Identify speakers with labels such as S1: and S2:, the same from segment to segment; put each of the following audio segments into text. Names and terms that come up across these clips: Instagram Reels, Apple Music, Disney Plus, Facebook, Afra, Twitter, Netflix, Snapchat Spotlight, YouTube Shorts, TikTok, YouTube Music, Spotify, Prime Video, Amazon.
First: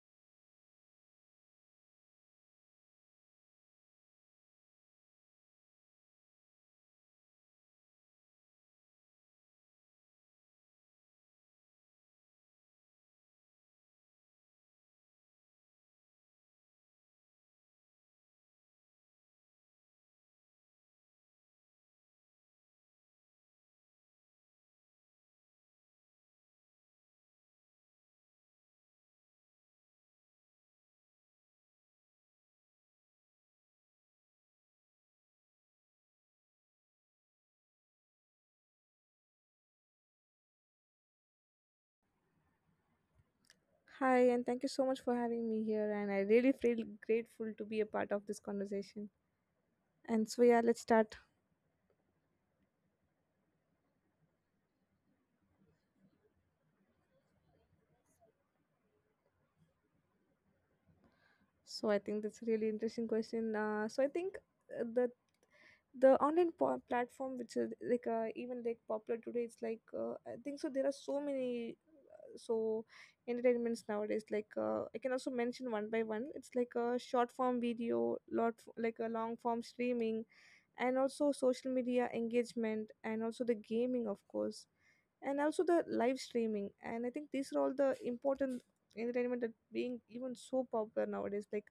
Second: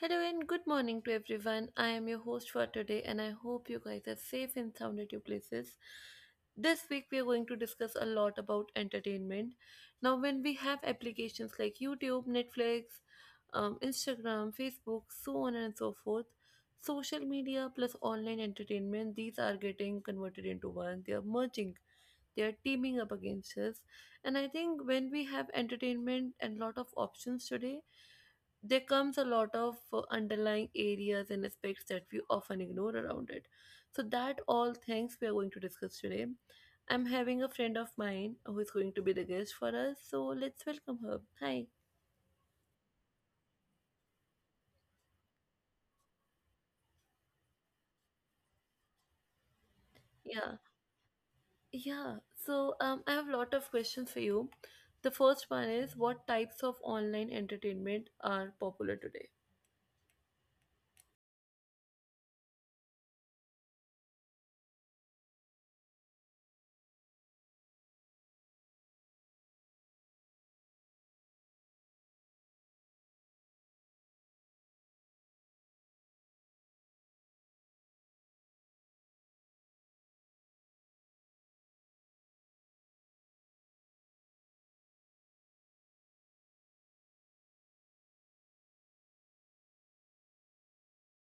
S1: Hello and good morning to everyone. I am your host for today and I hope you guys are safe and sound at your places. This week we are going to discuss a lot about entertainment. Now when we have applications like YouTube, Netflix, Instagram, Facebook, so on and so forth, social media plus online entertainment, these are getting converted into one. They are merging. They are teaming up against us, and I think when we have entertainment and lot of options today, there comes a lot of underlying areas and aspects that we often ignore around it. So, that all things we are going to discuss today. I'm having a friend of mine who is going to be the guest for us. So, let's welcome her. Hi.
S2: Hi, and thank you so much for having me here. And I really feel grateful to be a part of this conversation. And so,
S1: Yeah.
S2: yeah, let's start.
S1: Yeah. So, I have a lot of questions for you. The first one is, what types of online entertainment are popular today?
S2: So, I think that's a really interesting question. I think uh, the the online platform, which is like even like popular today, it's like I think so. There are so many uh, so entertainments nowadays. Like I can also mention one by one. It's like a short form video, like a long form streaming, and also social media engagement, and also the gaming of course, and also the live streaming. And I think these are all the important entertainment that being even so popular nowadays. Like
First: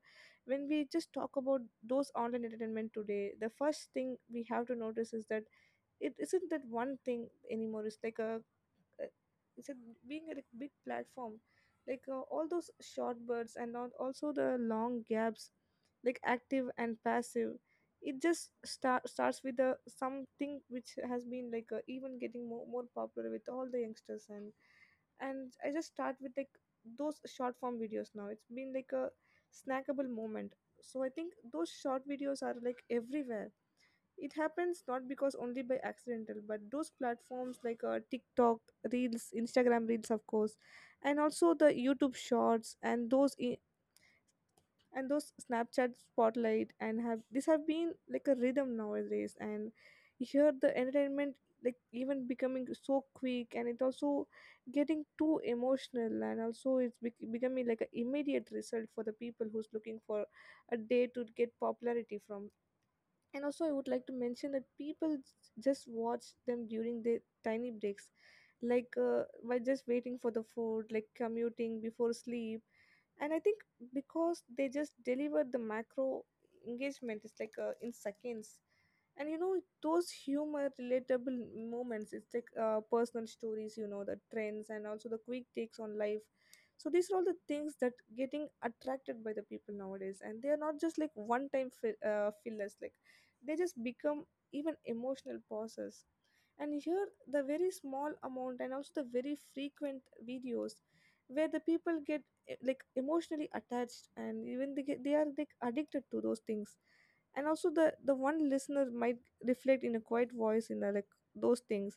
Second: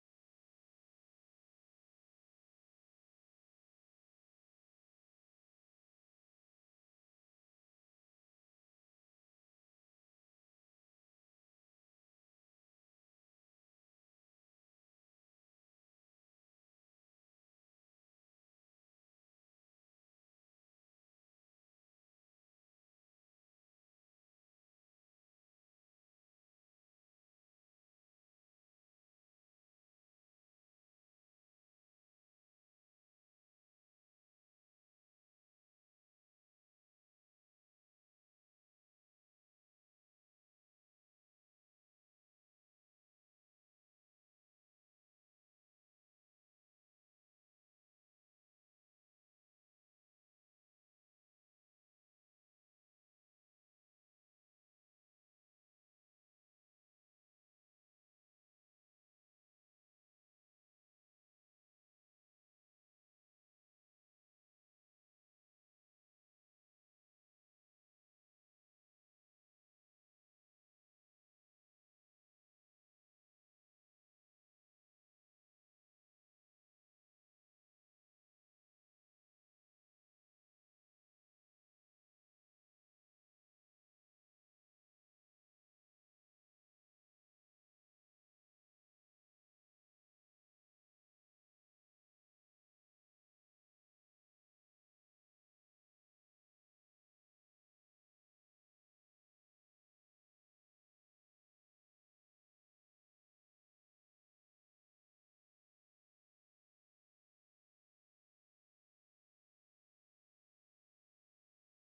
S2: when we just talk about those online entertainment today, the first thing we have to notice is that it isn't that one thing anymore. It's like a uh, it's a being a big platform, like all those short birds and also the long gaps, like active and passive. It just starts with a something which has been like even getting more popular with all the youngsters. And I just start with like those short form videos. Now it's been like a snackable moment. So I think those short videos are like everywhere. It happens not because only by accidental, but those platforms like TikTok Reels, Instagram Reels, of course, and also the YouTube Shorts, and those Snapchat Spotlight and have this have been like a rhythm nowadays. And here the entertainment like even becoming so quick, and it also getting too emotional, and also it's becoming like an immediate result for the people who's looking for a day to get popularity from. And also I would like to mention that people just watch them during their tiny breaks, like by just waiting for the food, like commuting before sleep. And I think because they just deliver the macro engagement, it's like in seconds. And those humor relatable moments, it's like personal stories, you know, the trends and also the quick takes on life. So these are all the things that getting attracted by the people nowadays, and they are not just like one time fillers. Like they just become even emotional pauses. And here the very small amount, and also the very frequent videos, where the people get like emotionally attached, and even they are like addicted to those things. And also the one listener might reflect in a quiet voice in a, like those things.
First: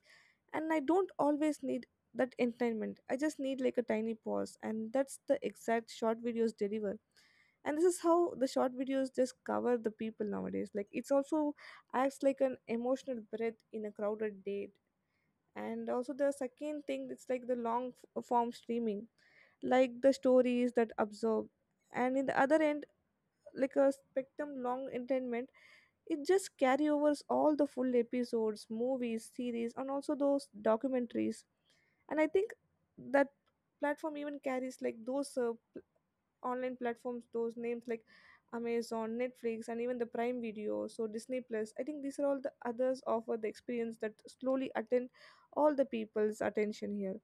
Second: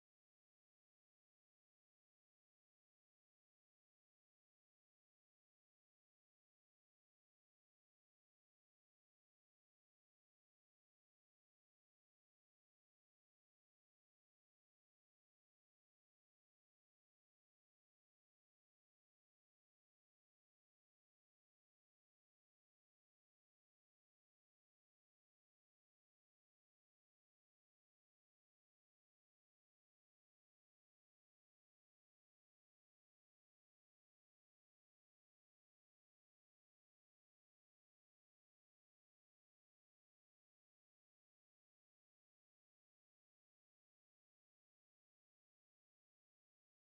S2: And I don't always need that entertainment. I just need like a tiny pause, and that's the exact short videos deliver. And this is how the short videos just cover the people nowadays. Like it's also acts like an emotional breath in a crowded date. And also the second thing, it's like the long form streaming, like the stories that absorb. And in the other end, like a spectrum long entertainment, it just carry overs all the full episodes, movies, series, and also those documentaries. And I think that platform even carries like those online platforms, those names like Amazon, Netflix, and even the Prime Video, so Disney Plus. I think these are all the others offer the experience that slowly attend all the people's attention here.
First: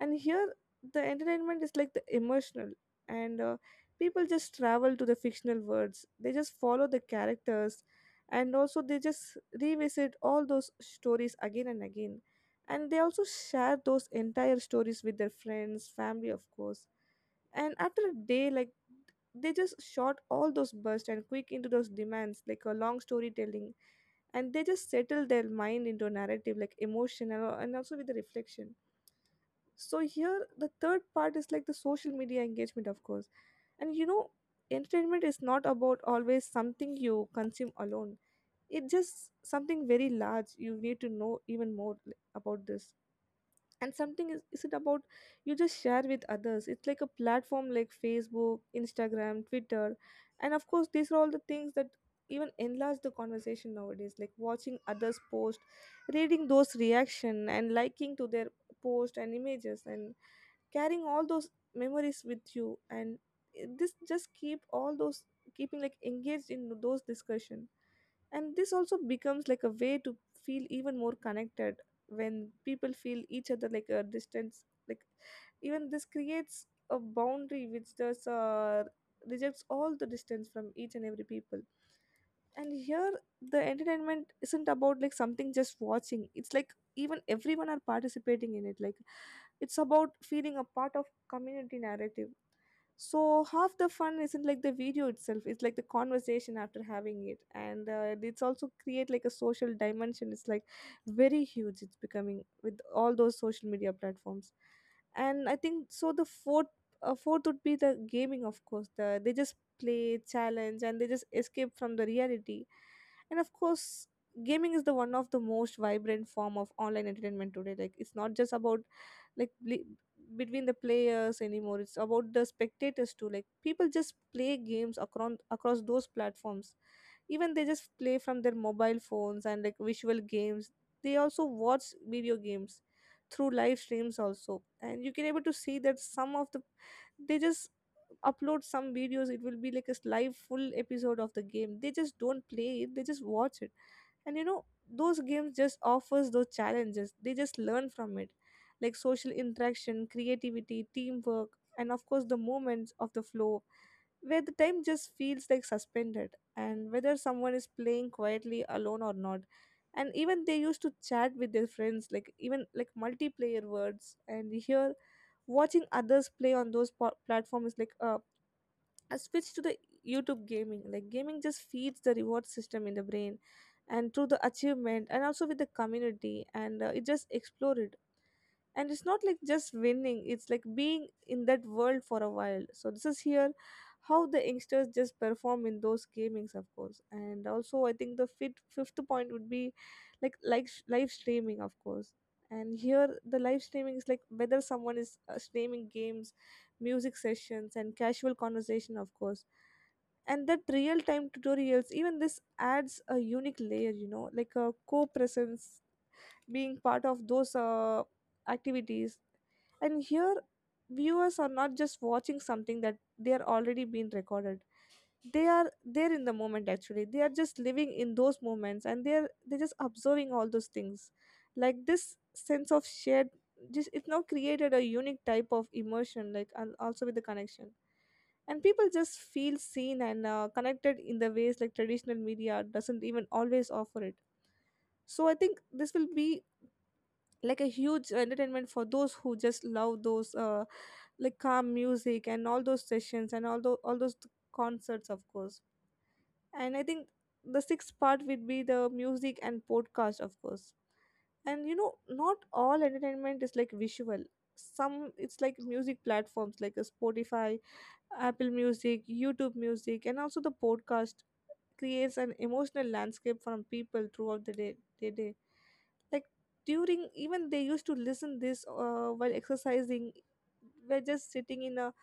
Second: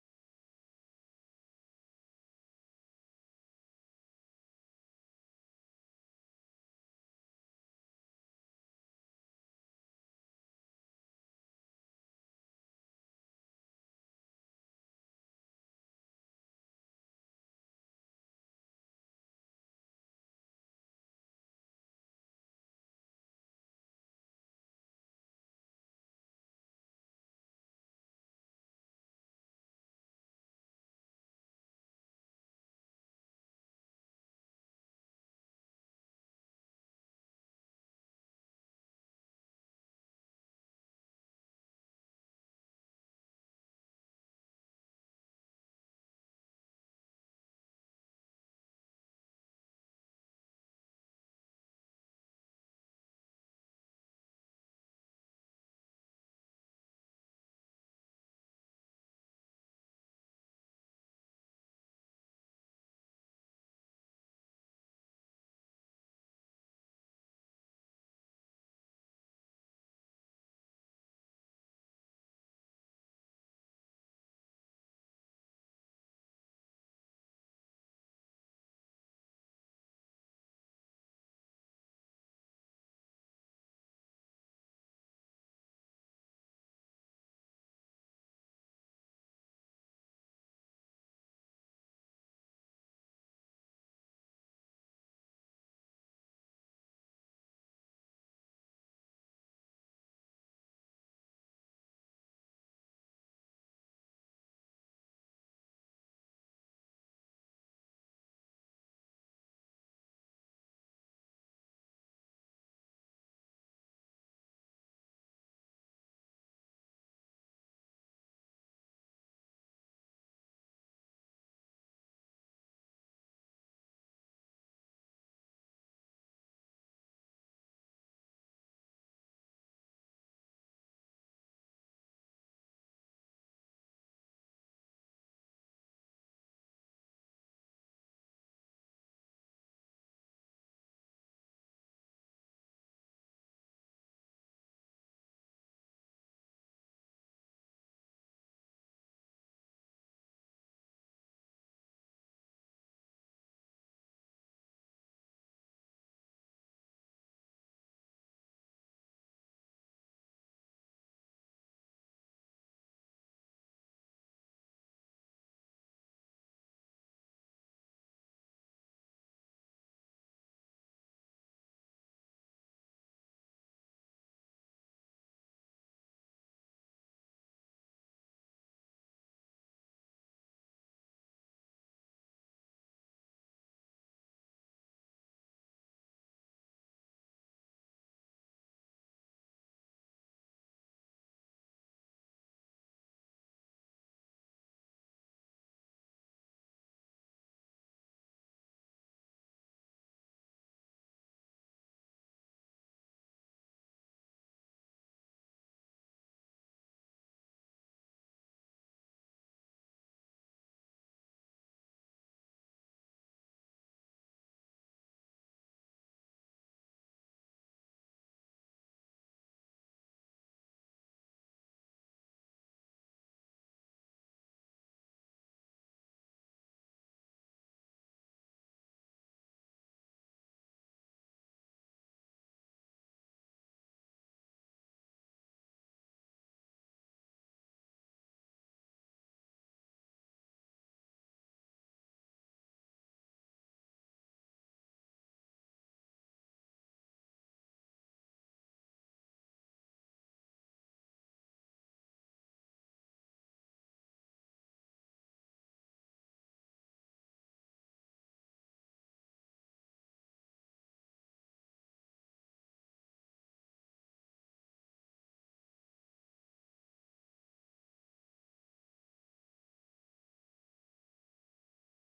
S2: And here the entertainment is like the emotional, and people just travel to the fictional worlds. They just follow the characters, and also they just revisit all those stories again and again. And they also share those entire stories with their friends, family, of course. And after a day, like, they just shot all those bursts and quick into those demands like a long storytelling. And they just settle their mind into a narrative, like emotional and also with the reflection. So here the third part is like the social media engagement, of course. And you know, entertainment is not about always something you consume alone. It's just something very large you need to know even more about this. And is it about you just share with others. It's like a platform like Facebook, Instagram, Twitter. And of course these are all the things that even enlarge the conversation nowadays, like watching others post, reading those reaction and liking to their post and images, and carrying all those memories with you. And this just keep all those, keeping like engaged in those discussion. And this also becomes like a way to feel even more connected, when people feel each other like a distance. Like even this creates a boundary, which does rejects all the distance from each and every people. And here the entertainment isn't about like something just watching. It's like even everyone are participating in it, like it's about feeling a part of community narrative. So half the fun isn't like the video itself. It's like the conversation after having it, and it's also create like a social dimension. It's like very huge, it's becoming with all those social media platforms. And I think so the fourth would be the gaming, of course. They just play, challenge, and they just escape from the reality. And of course, gaming is the one of the most vibrant form of online entertainment today. Like it's not just about like between the players anymore. It's about the spectators too. Like people just play games across those platforms. Even they just play from their mobile phones and like visual games. They also watch video games through live streams also, and you can able to see that some of the, they just upload some videos. It will be like a live full episode of the game. They just don't play it, they just watch it. And you know, those games just offers those challenges. They just learn from it, like social interaction, creativity, teamwork, and of course the moments of the flow, where the time just feels like suspended. And whether someone is playing quietly alone or not, and even they used to chat with their friends, like even like multiplayer words. And here watching others play on those platforms is like a, I switched to the YouTube gaming. Like gaming just feeds the reward system in the brain, and through the achievement, and also with the community, and it just explored. And it's not like just winning, it's like being in that world for a while. So this is here how the youngsters just perform in those gamings, of course. And also, I think the fifth point would be, like live streaming, of course. And here the live streaming is like whether someone is streaming games, music sessions, and casual conversation of course, and that real time tutorials. Even this adds a unique layer, you know, like a co-presence, being part of those activities. And here viewers are not just watching something that they are already being recorded. They are there in the moment. Actually, they are just living in those moments, and they're just observing all those things. Like this sense of shared just it now created a unique type of emotion, like, and also with the connection. And people just feel seen, and connected in the ways like traditional media doesn't even always offer it. So I think this will be like a huge entertainment for those who just love those like calm music and all those sessions, and all those concerts of course. And I think the sixth part would be the music and podcast of course. And you know, not all entertainment is like visual. Some, it's like music platforms like a Spotify, Apple Music, YouTube Music, and also the podcast creates an emotional landscape from people throughout the day. Like during, even they used to listen this while exercising, we're just sitting in a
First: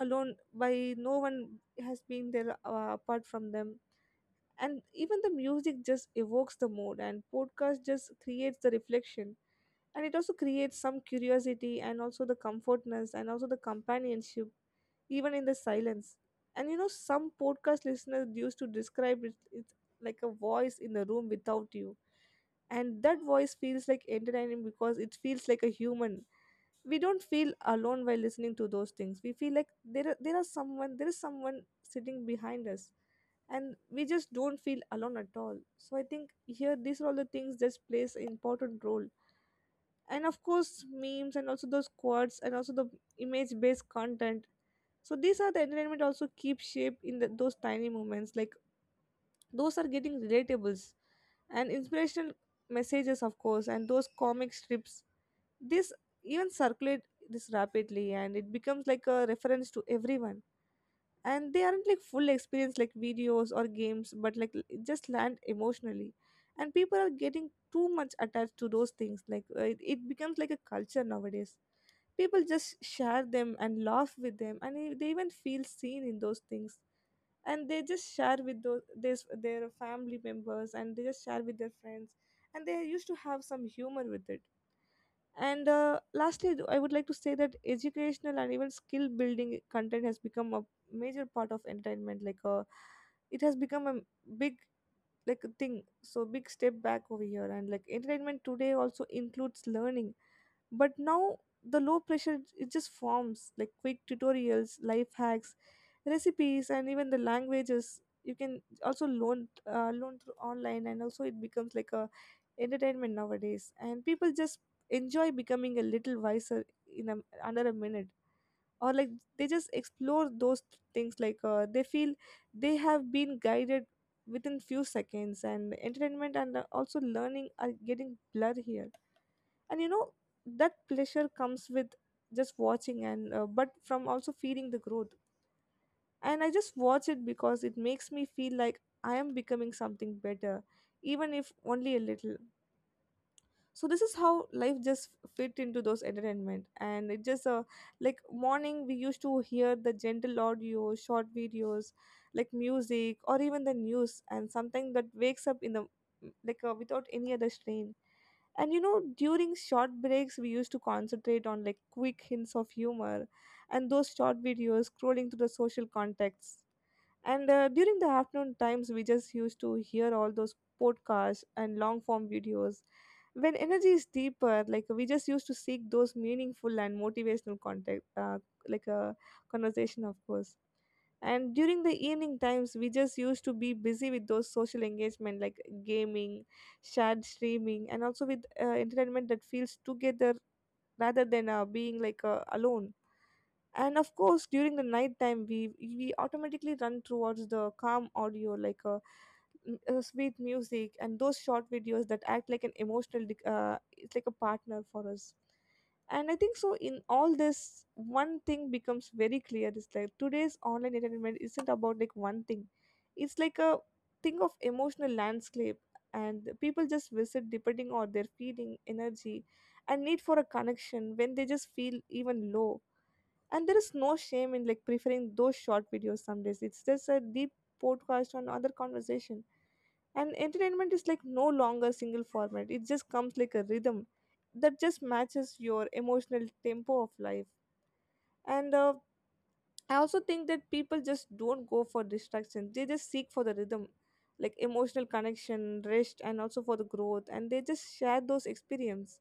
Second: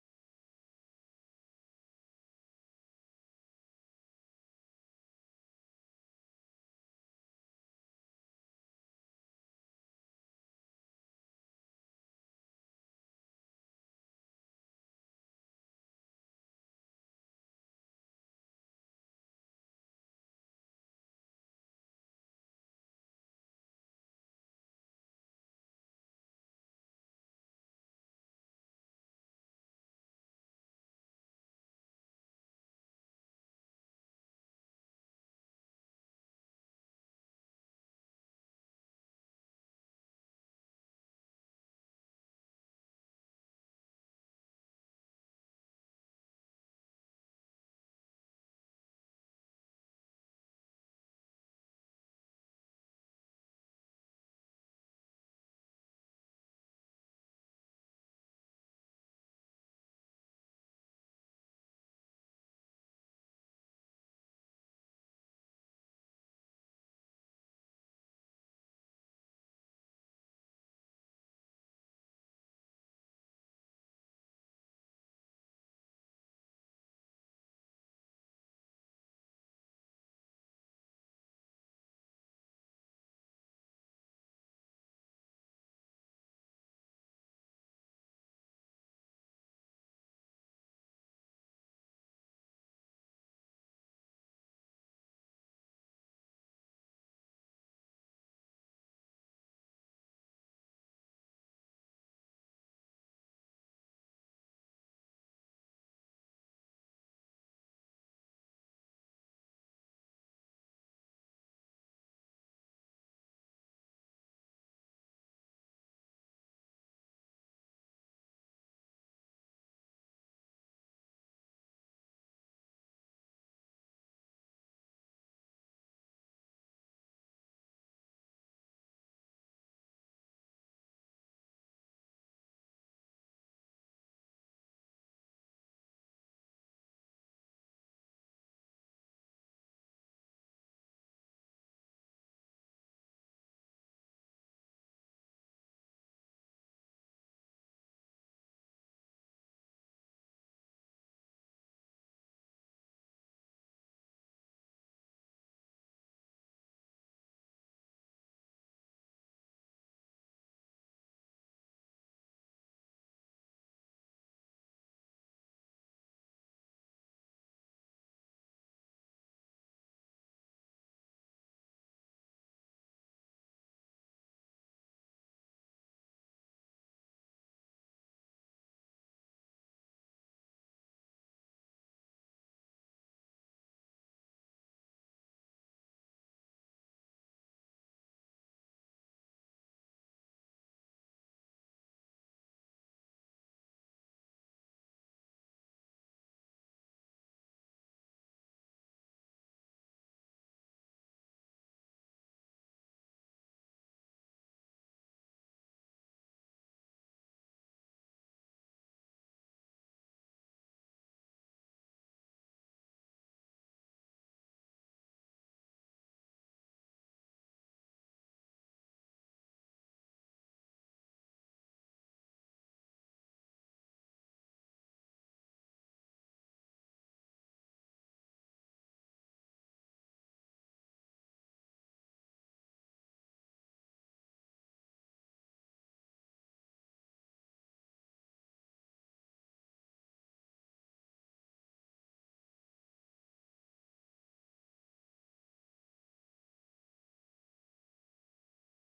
S2: alone by no one has been there apart from them. And even the music just evokes the mood, and podcast just creates the reflection, and it also creates some curiosity, and also the comfortness, and also the companionship even in the silence. And you know, some podcast listeners used to describe it, it like a voice in the room without you. And that voice feels like entertaining because it feels like a human. We don't feel alone while listening to those things. We feel like there is someone sitting behind us, and we just don't feel alone at all. So I think here these are all the things that plays an important role, and of course memes and also those quotes and also the image based content. So these are the entertainment also keep shape in the, those tiny moments like those are getting relatables and inspirational messages of course, and those comic strips this even circulate this rapidly, and it becomes like a reference to everyone. And they aren't like full experience like videos or games, but like it just land emotionally. And people are getting too much attached to those things, like it becomes like a culture nowadays. People just share them and laugh with them, and they even feel seen in those things. And they just share with their family members, and they just share with their friends, and they used to have some humor with it. And lastly, I would like to say that educational and even skill building content has become a major part of entertainment. Like, it has become a big like a thing. So big step back over here, and like entertainment today also includes learning, but now the low pressure it just forms like quick tutorials, life hacks, recipes, and even the languages you can also learn through online, and also it becomes like a entertainment nowadays. And people just enjoy becoming a little wiser in a, under a minute, or like they just explore those things, like they feel they have been guided within few seconds. And entertainment and also learning are getting blurred here, and you know that pleasure comes with just watching and but from also feeling the growth. And I just watch it because it makes me feel like I am becoming something better, even if only a little. So this is how life just fit into those entertainment, and it just like morning we used to hear the gentle audio short videos, like music or even the news and something that wakes up in the, like without any other strain. And you know, during short breaks, we used to concentrate on like quick hints of humor and those short videos scrolling through the social contexts. And during the afternoon times, we just used to hear all those podcasts and long form videos. When energy is deeper, like we just used to seek those meaningful and motivational contact, like a conversation, of course. And during the evening times, we just used to be busy with those social engagement like gaming, shared streaming, and also with entertainment that feels together rather than being like alone. And of course during the night time we automatically run towards the calm audio, like sweet music and those short videos that act like an emotional it's like a partner for us. And I think so in all this one thing becomes very clear is like today's online entertainment isn't about like one thing, it's like a thing of emotional landscape. And people just visit depending on their feeling energy and need for a connection when they just feel even low, and there is no shame in like preferring those short videos, some days it's just a deep podcast on other conversation. And entertainment is like no longer single format, it just comes like a rhythm that just matches your emotional tempo of life. And I also think that people just don't go for distraction, they just seek for the rhythm like emotional connection, rest, and also for the growth, and they just share those experience.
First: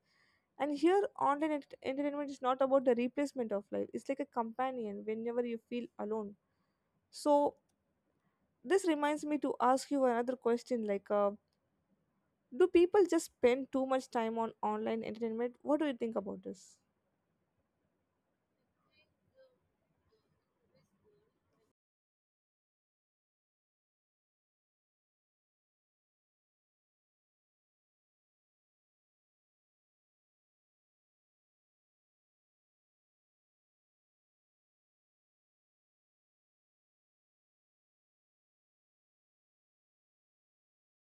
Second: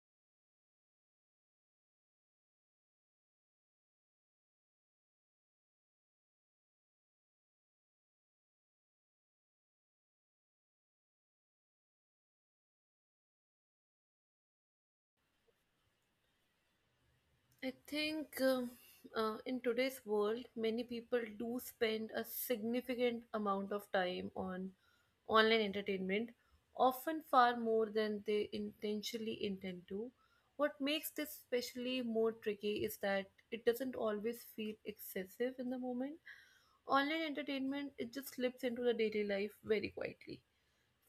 S2: And here online entertainment is not about the replacement of life, it's like a companion whenever you feel alone. So this reminds me to ask you another question, like do people just spend too much time on online entertainment? What do you think about this?
S1: I think in today's world, many people do spend a significant amount of time on online entertainment, often far more than they intentionally intend to. What makes this especially more tricky is that it doesn't always feel excessive in the moment. Online entertainment, it just slips into the daily life very quietly.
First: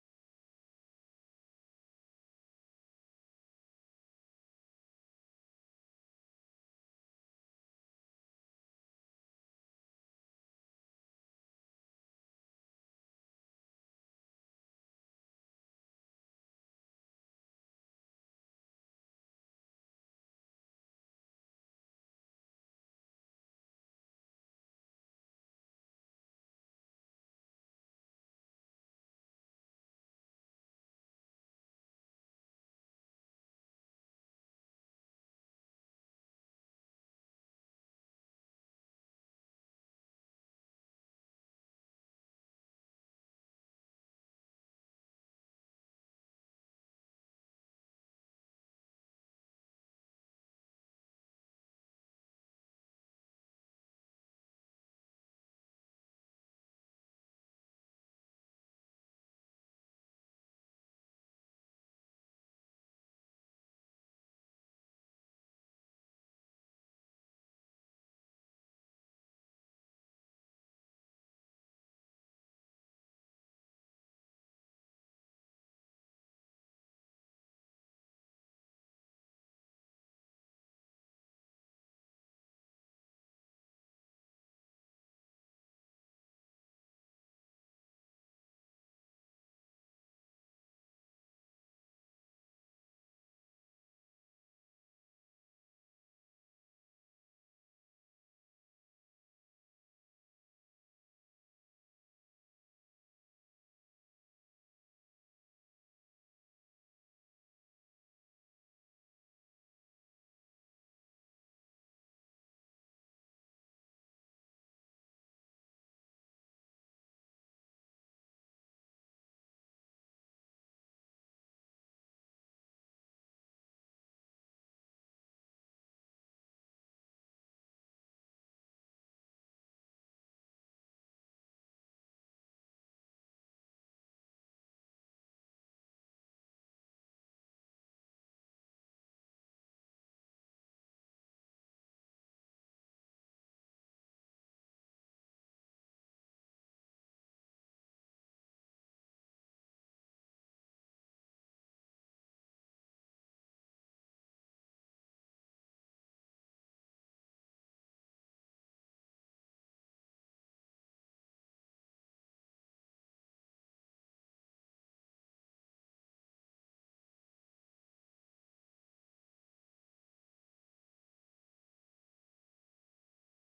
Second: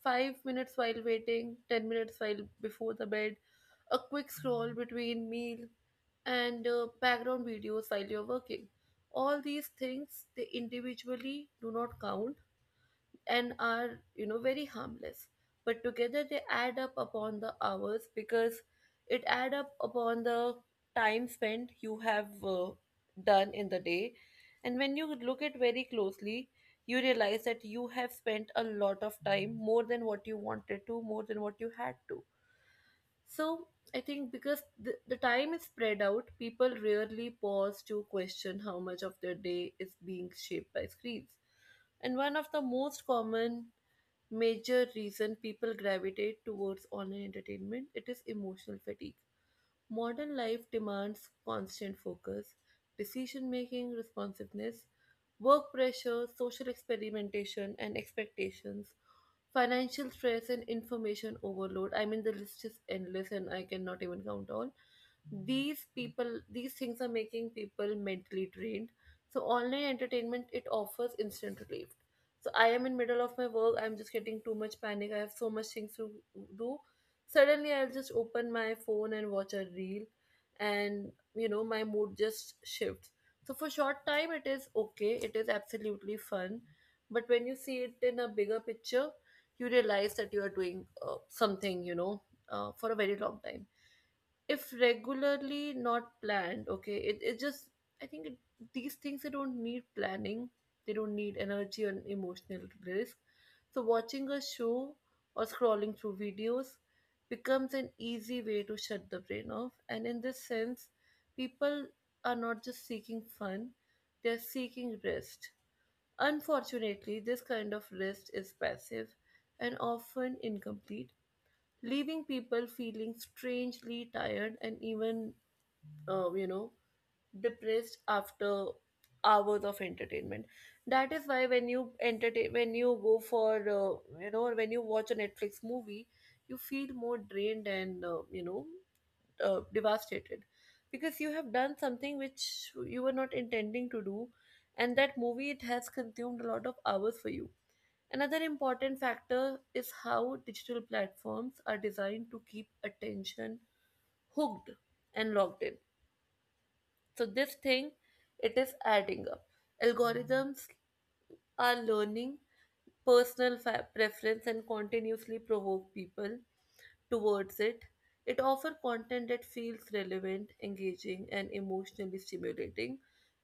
S1: 5 minutes while waiting, 10 minutes while before the bed, a quick scroll between meal, and background videos while you're working. All these things, they individually do not count and are, you know, very harmless, but together they add up upon the hours, because it add up upon the time spent you have done in the day. And when you look at very closely, you realize that you have spent a lot of time, more than what you wanted to, more than what you had to. So I think because the time is spread out, people rarely pause to question how much of their day is being shaped by screens. And one of the most common major reason people gravitate towards online entertainment, it is emotional fatigue. Modern life demands constant focus, decision making, responsiveness, work pressure, social experimentation and expectations, financial stress and information overload. I mean, the list is endless and I cannot even count all these people these things are making people mentally drained. So online entertainment, it offers instant relief. So I am in middle of my work, I'm just getting too much panic, I have so much things to do. Suddenly I'll just open my phone and watch a reel, and you know, my mood just shifts. So for short time it is okay, it is absolutely fun. But when you see it in a bigger picture, you realize that you are doing something, you know, for a very long time. If regularly not planned, okay, it just, i think it, these things, they don't need planning, they don't need energy and emotional risk. So watching a show or scrolling through videos becomes an easy way to shut the brain off. And in this sense, people are not just seeking fun, they're seeking rest. Unfortunately, this kind of rest is passive and often incomplete, leaving people feeling strangely tired and even, uh, you know depressed after hours of entertainment. That is why when you entertain, when you go for when you watch a Netflix movie, you feel more drained and, devastated, because you have done something which you were not intending to do, and that movie, it has consumed a lot of hours for you. Another important factor is how digital platforms are designed to keep attention hooked and logged in. So this thing, it is adding up. Algorithms are learning preference and continuously provoke people towards it. It offers content that feels relevant, engaging, and emotionally stimulating.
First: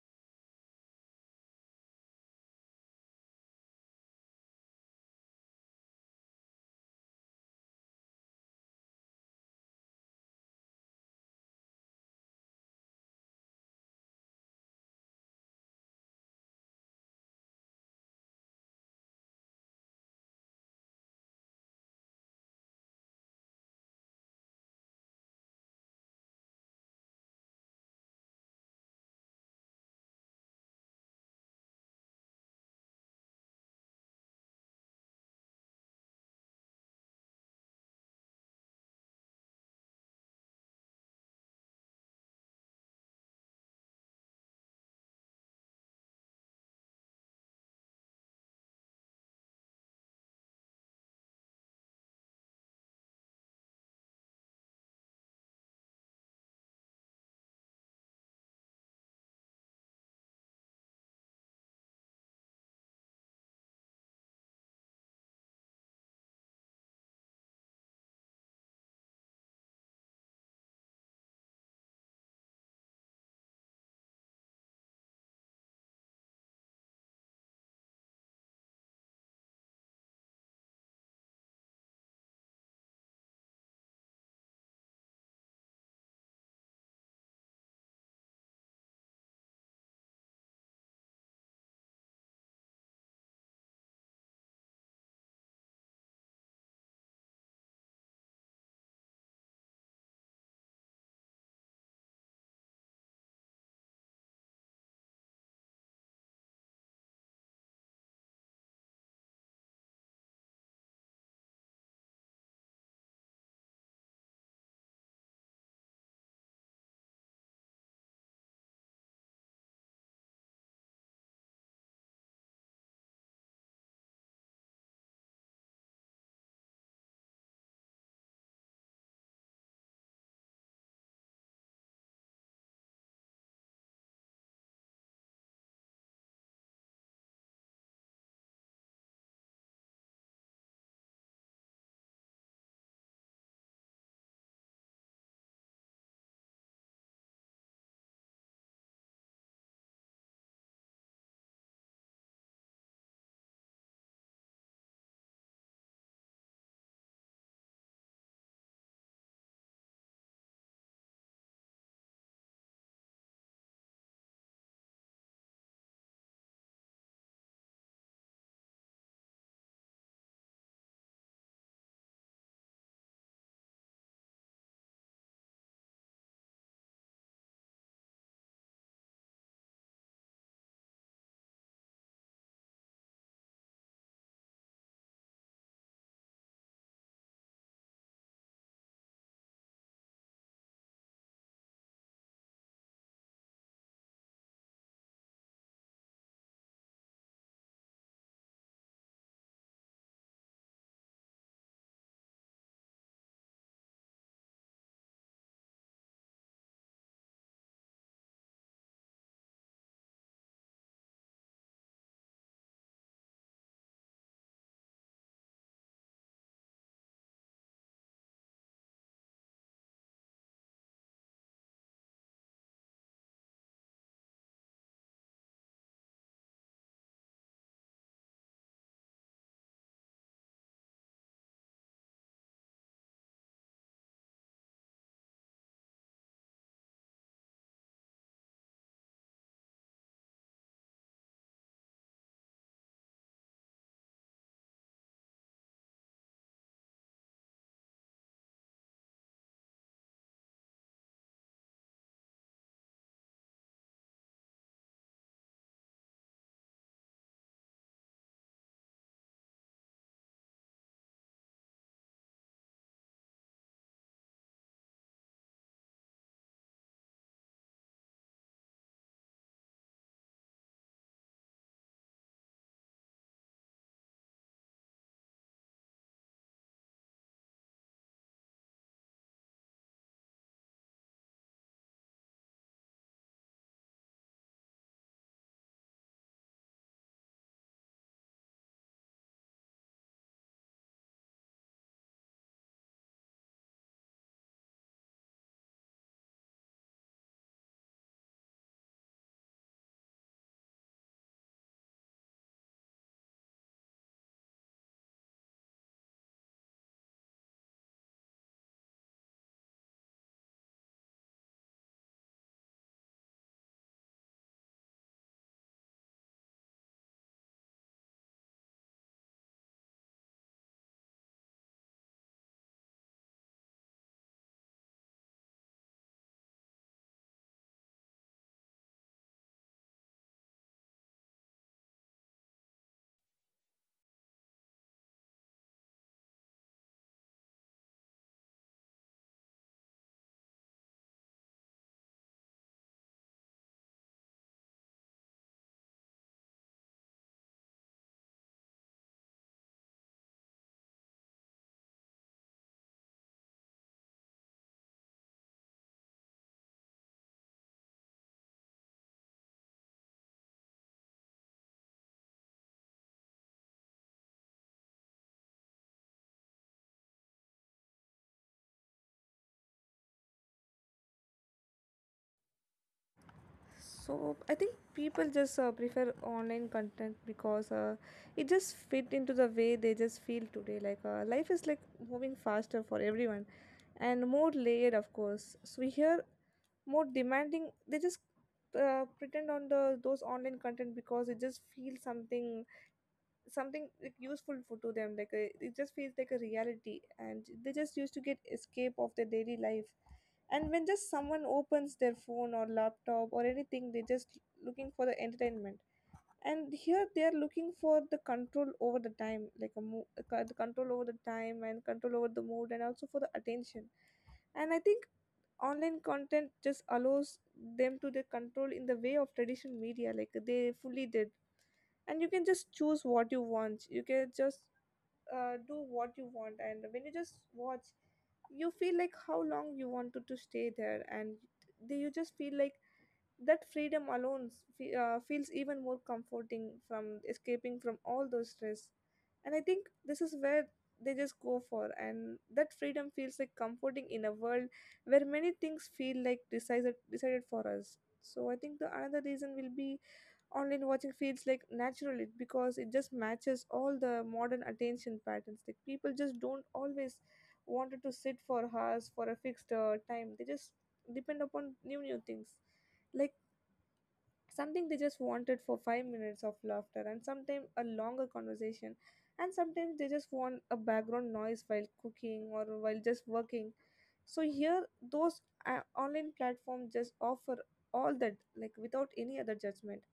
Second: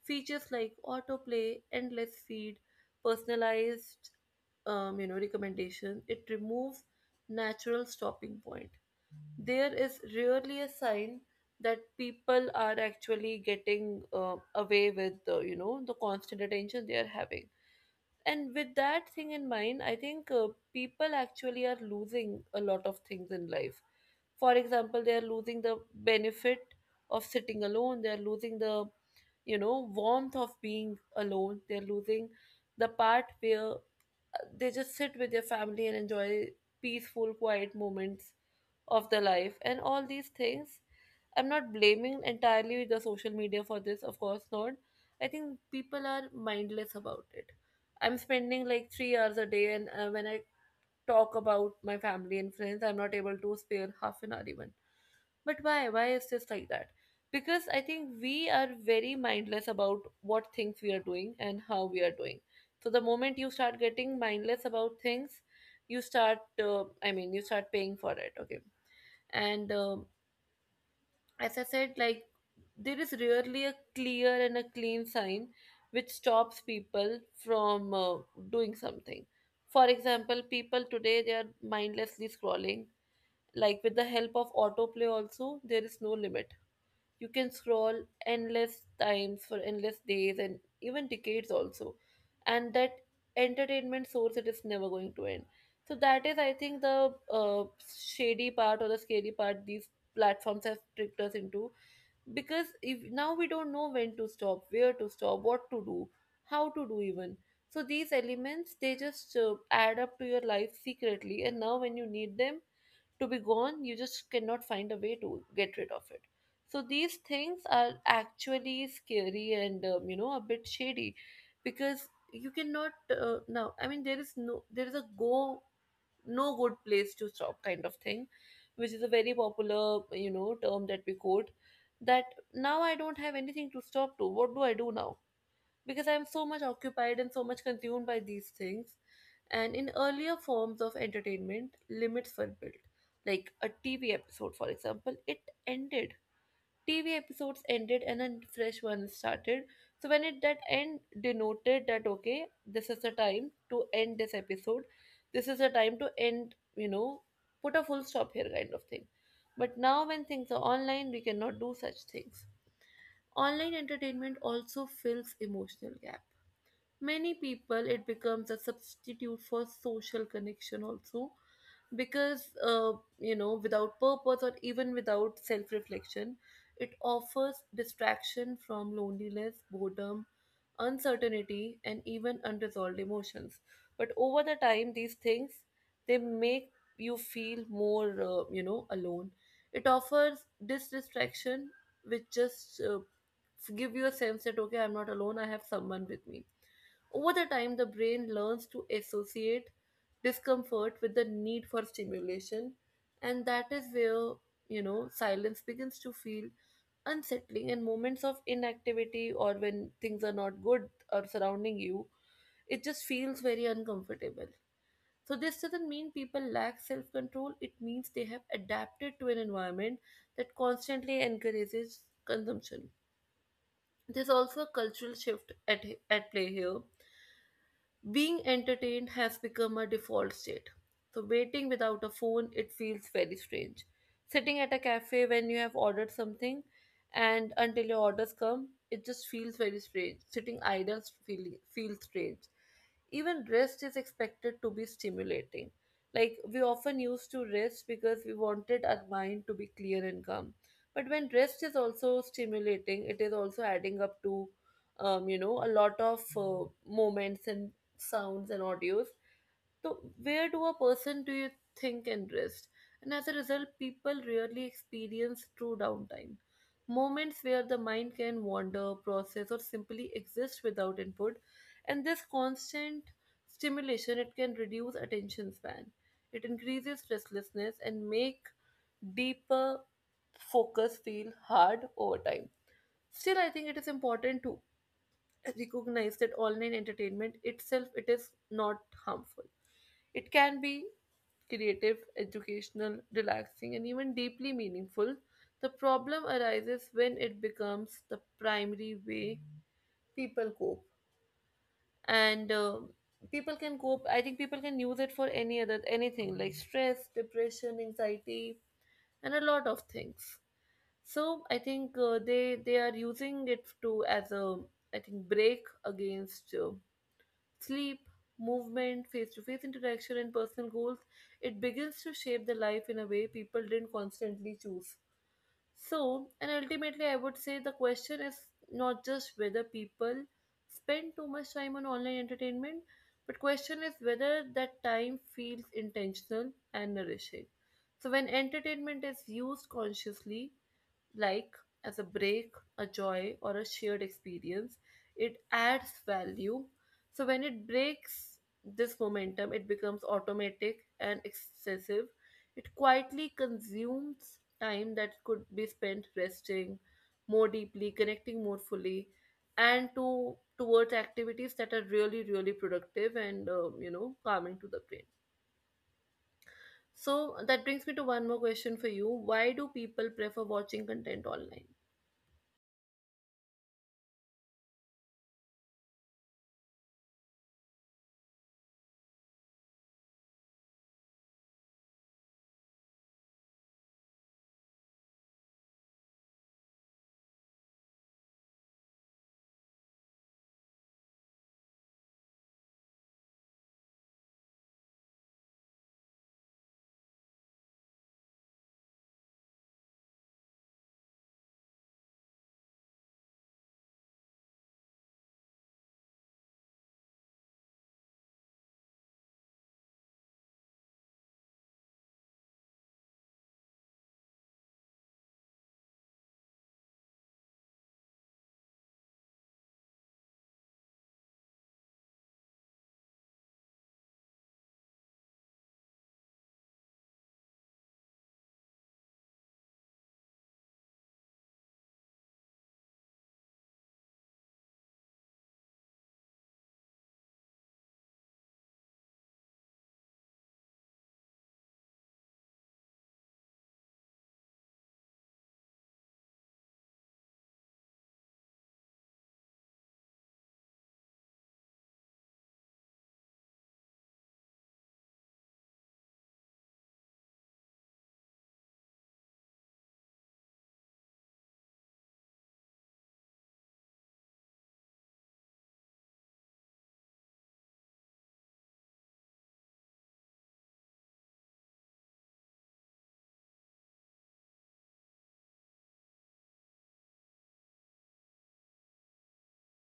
S1: Features like autoplay, endless feed, personalized, recommendation, it removes natural stopping point. There is rarely a sign that people are actually getting away with, the constant attention they are having. And with that thing in mind, I think people actually are losing a lot of things in life. For example, they are losing the benefit of sitting alone, they are losing the, you know, warmth of being alone, they are losing the part where they just sit with their family and enjoy peaceful quiet moments of the life. And all these things, I'm not blaming entirely the social media for this, of course not. I think people are mindless about it. I'm spending like 3 hours a day, and when I talk about my family and friends, I'm not able to spare half an hour even. But why? Why is this like that? Because I think we are very mindless about what things we are doing and how we are doing. So the moment you start getting mindless about things, you start, I mean, you start paying for it. Okay. And as I said, like, there is rarely a clear and a clean sign which stops people from doing something. For example, people today, they are mindlessly scrolling. Like with the help of autoplay, also there is no limit. You can scroll endless times for endless days and even decades also, and that entertainment source, it is never going to end. So that is, I think, the shady part or the scary part these platforms have tricked us into, because if now we don't know when to stop, where to stop, what to do, how to do even. So these elements, they just add up to your life secretly, and now when you need them to be gone, you just cannot find a way to get rid of it. So these things are actually scary and, a bit shady, because you cannot now, I mean, there is no, there is a go no good place to stop kind of thing, which is a very popular, you know, term that we quote, that now I don't have anything to stop to, what do I do now, because I'm so much occupied and so much consumed by these things. And in earlier forms of entertainment, limits were built. Like a TV episode, for example, it ended TV episodes ended and a fresh one started. So when it that end denoted that, okay, this is the time to end this episode. This is the time to end, you know, put a full stop here kind of thing. But now when things are online, we cannot do such things. Online entertainment also fills emotional gaps. Many people, it becomes a substitute for social connection also, because you know, without purpose or even without self reflection, it offers distraction from loneliness, boredom, uncertainty, and even unresolved emotions. But over the time, these things, they make you feel more, alone. It offers this distraction which just give you a sense that, okay, I'm not alone, I have someone with me. Over the time, the brain learns to associate discomfort with the need for stimulation, and that is where, you know, silence begins to feel unsettling. And moments of inactivity or when things are not good or surrounding you, it just feels very uncomfortable. So this doesn't mean people lack self control, it means they have adapted to an environment that constantly encourages consumption. There's also a cultural shift at play here. Being entertained has become a default state. So waiting without a phone, it feels very strange. Sitting at a cafe when you have ordered something and until your orders come, it just feels very strange. Sitting idle feels strange. Even rest is expected to be stimulating. Like, we often used to rest because we wanted our mind to be clear and calm. But when rest is also stimulating, it is also adding up to, a lot of moments and sounds and audios. So where do a person do you think and rest? And as a result, people rarely experience true downtime. Moments where the mind can wander, process, or simply exist without input. And this constant stimulation, it can reduce attention span. It increases restlessness and make deeper focus feel hard over time. Still, I think it is important to recognize that online entertainment itself, it is not harmful. It can be creative, educational, relaxing, and even deeply meaningful. The problem arises when it becomes the primary way people cope. And people can cope, I think people can use it for any other anything, like stress, depression, anxiety, and a lot of things. So I think they are using it to as a, I think, break against sleep, movement, face to face interaction, and personal goals. It begins to shape the life in a way people didn't constantly choose. So, and ultimately, I would say the question is not just whether people spend too much time on online entertainment, but question is whether that time feels intentional and nourishing. So when entertainment is used consciously, like as a break, a joy, or a shared experience. It adds value. So when it breaks this momentum, it becomes automatic and excessive. It quietly consumes time that could be spent resting more deeply, connecting more fully, and to towards activities that are really, really productive and calming to the brain. So that brings me to one more question for you. Why do people prefer watching content online?
S2: So I think people just prefer online content, because it just fit into the way they just feel today. Like life is like moving faster for everyone and more layered, of course. So we hear more demanding. They just pretend on the those online content, because it just feels something like useful for to them, it just feels like a reality, and they just used to get escape of their daily life. And when just someone opens their phone or laptop or anything, they just looking for the entertainment. And here they are looking for the control over the time, like a mo- a co- the control over the time and control over the mood and also for the attention. And I think online content just allows them to the control in the way of traditional media, like they fully they and you can just choose what you want, you can just do what you want, and when you just watch you feel like how long you wanted to stay there, and do you just feel like that freedom alone feels even more comforting from escaping from all those stress. And I think this is where they just go for, and that freedom feels like comforting in a world where many things feel like decided for us. So I think the another reason will be online watching feels like natural because it just matches all the modern attention patterns. Like people just don't always wanted to sit for hours for a fixed time, they just depend upon new things, like something they just wanted for 5 minutes of laughter, and sometimes a longer conversation, and sometimes they just want a background noise while cooking or while just working. So here those online platforms just offer all that, like without any other judgment.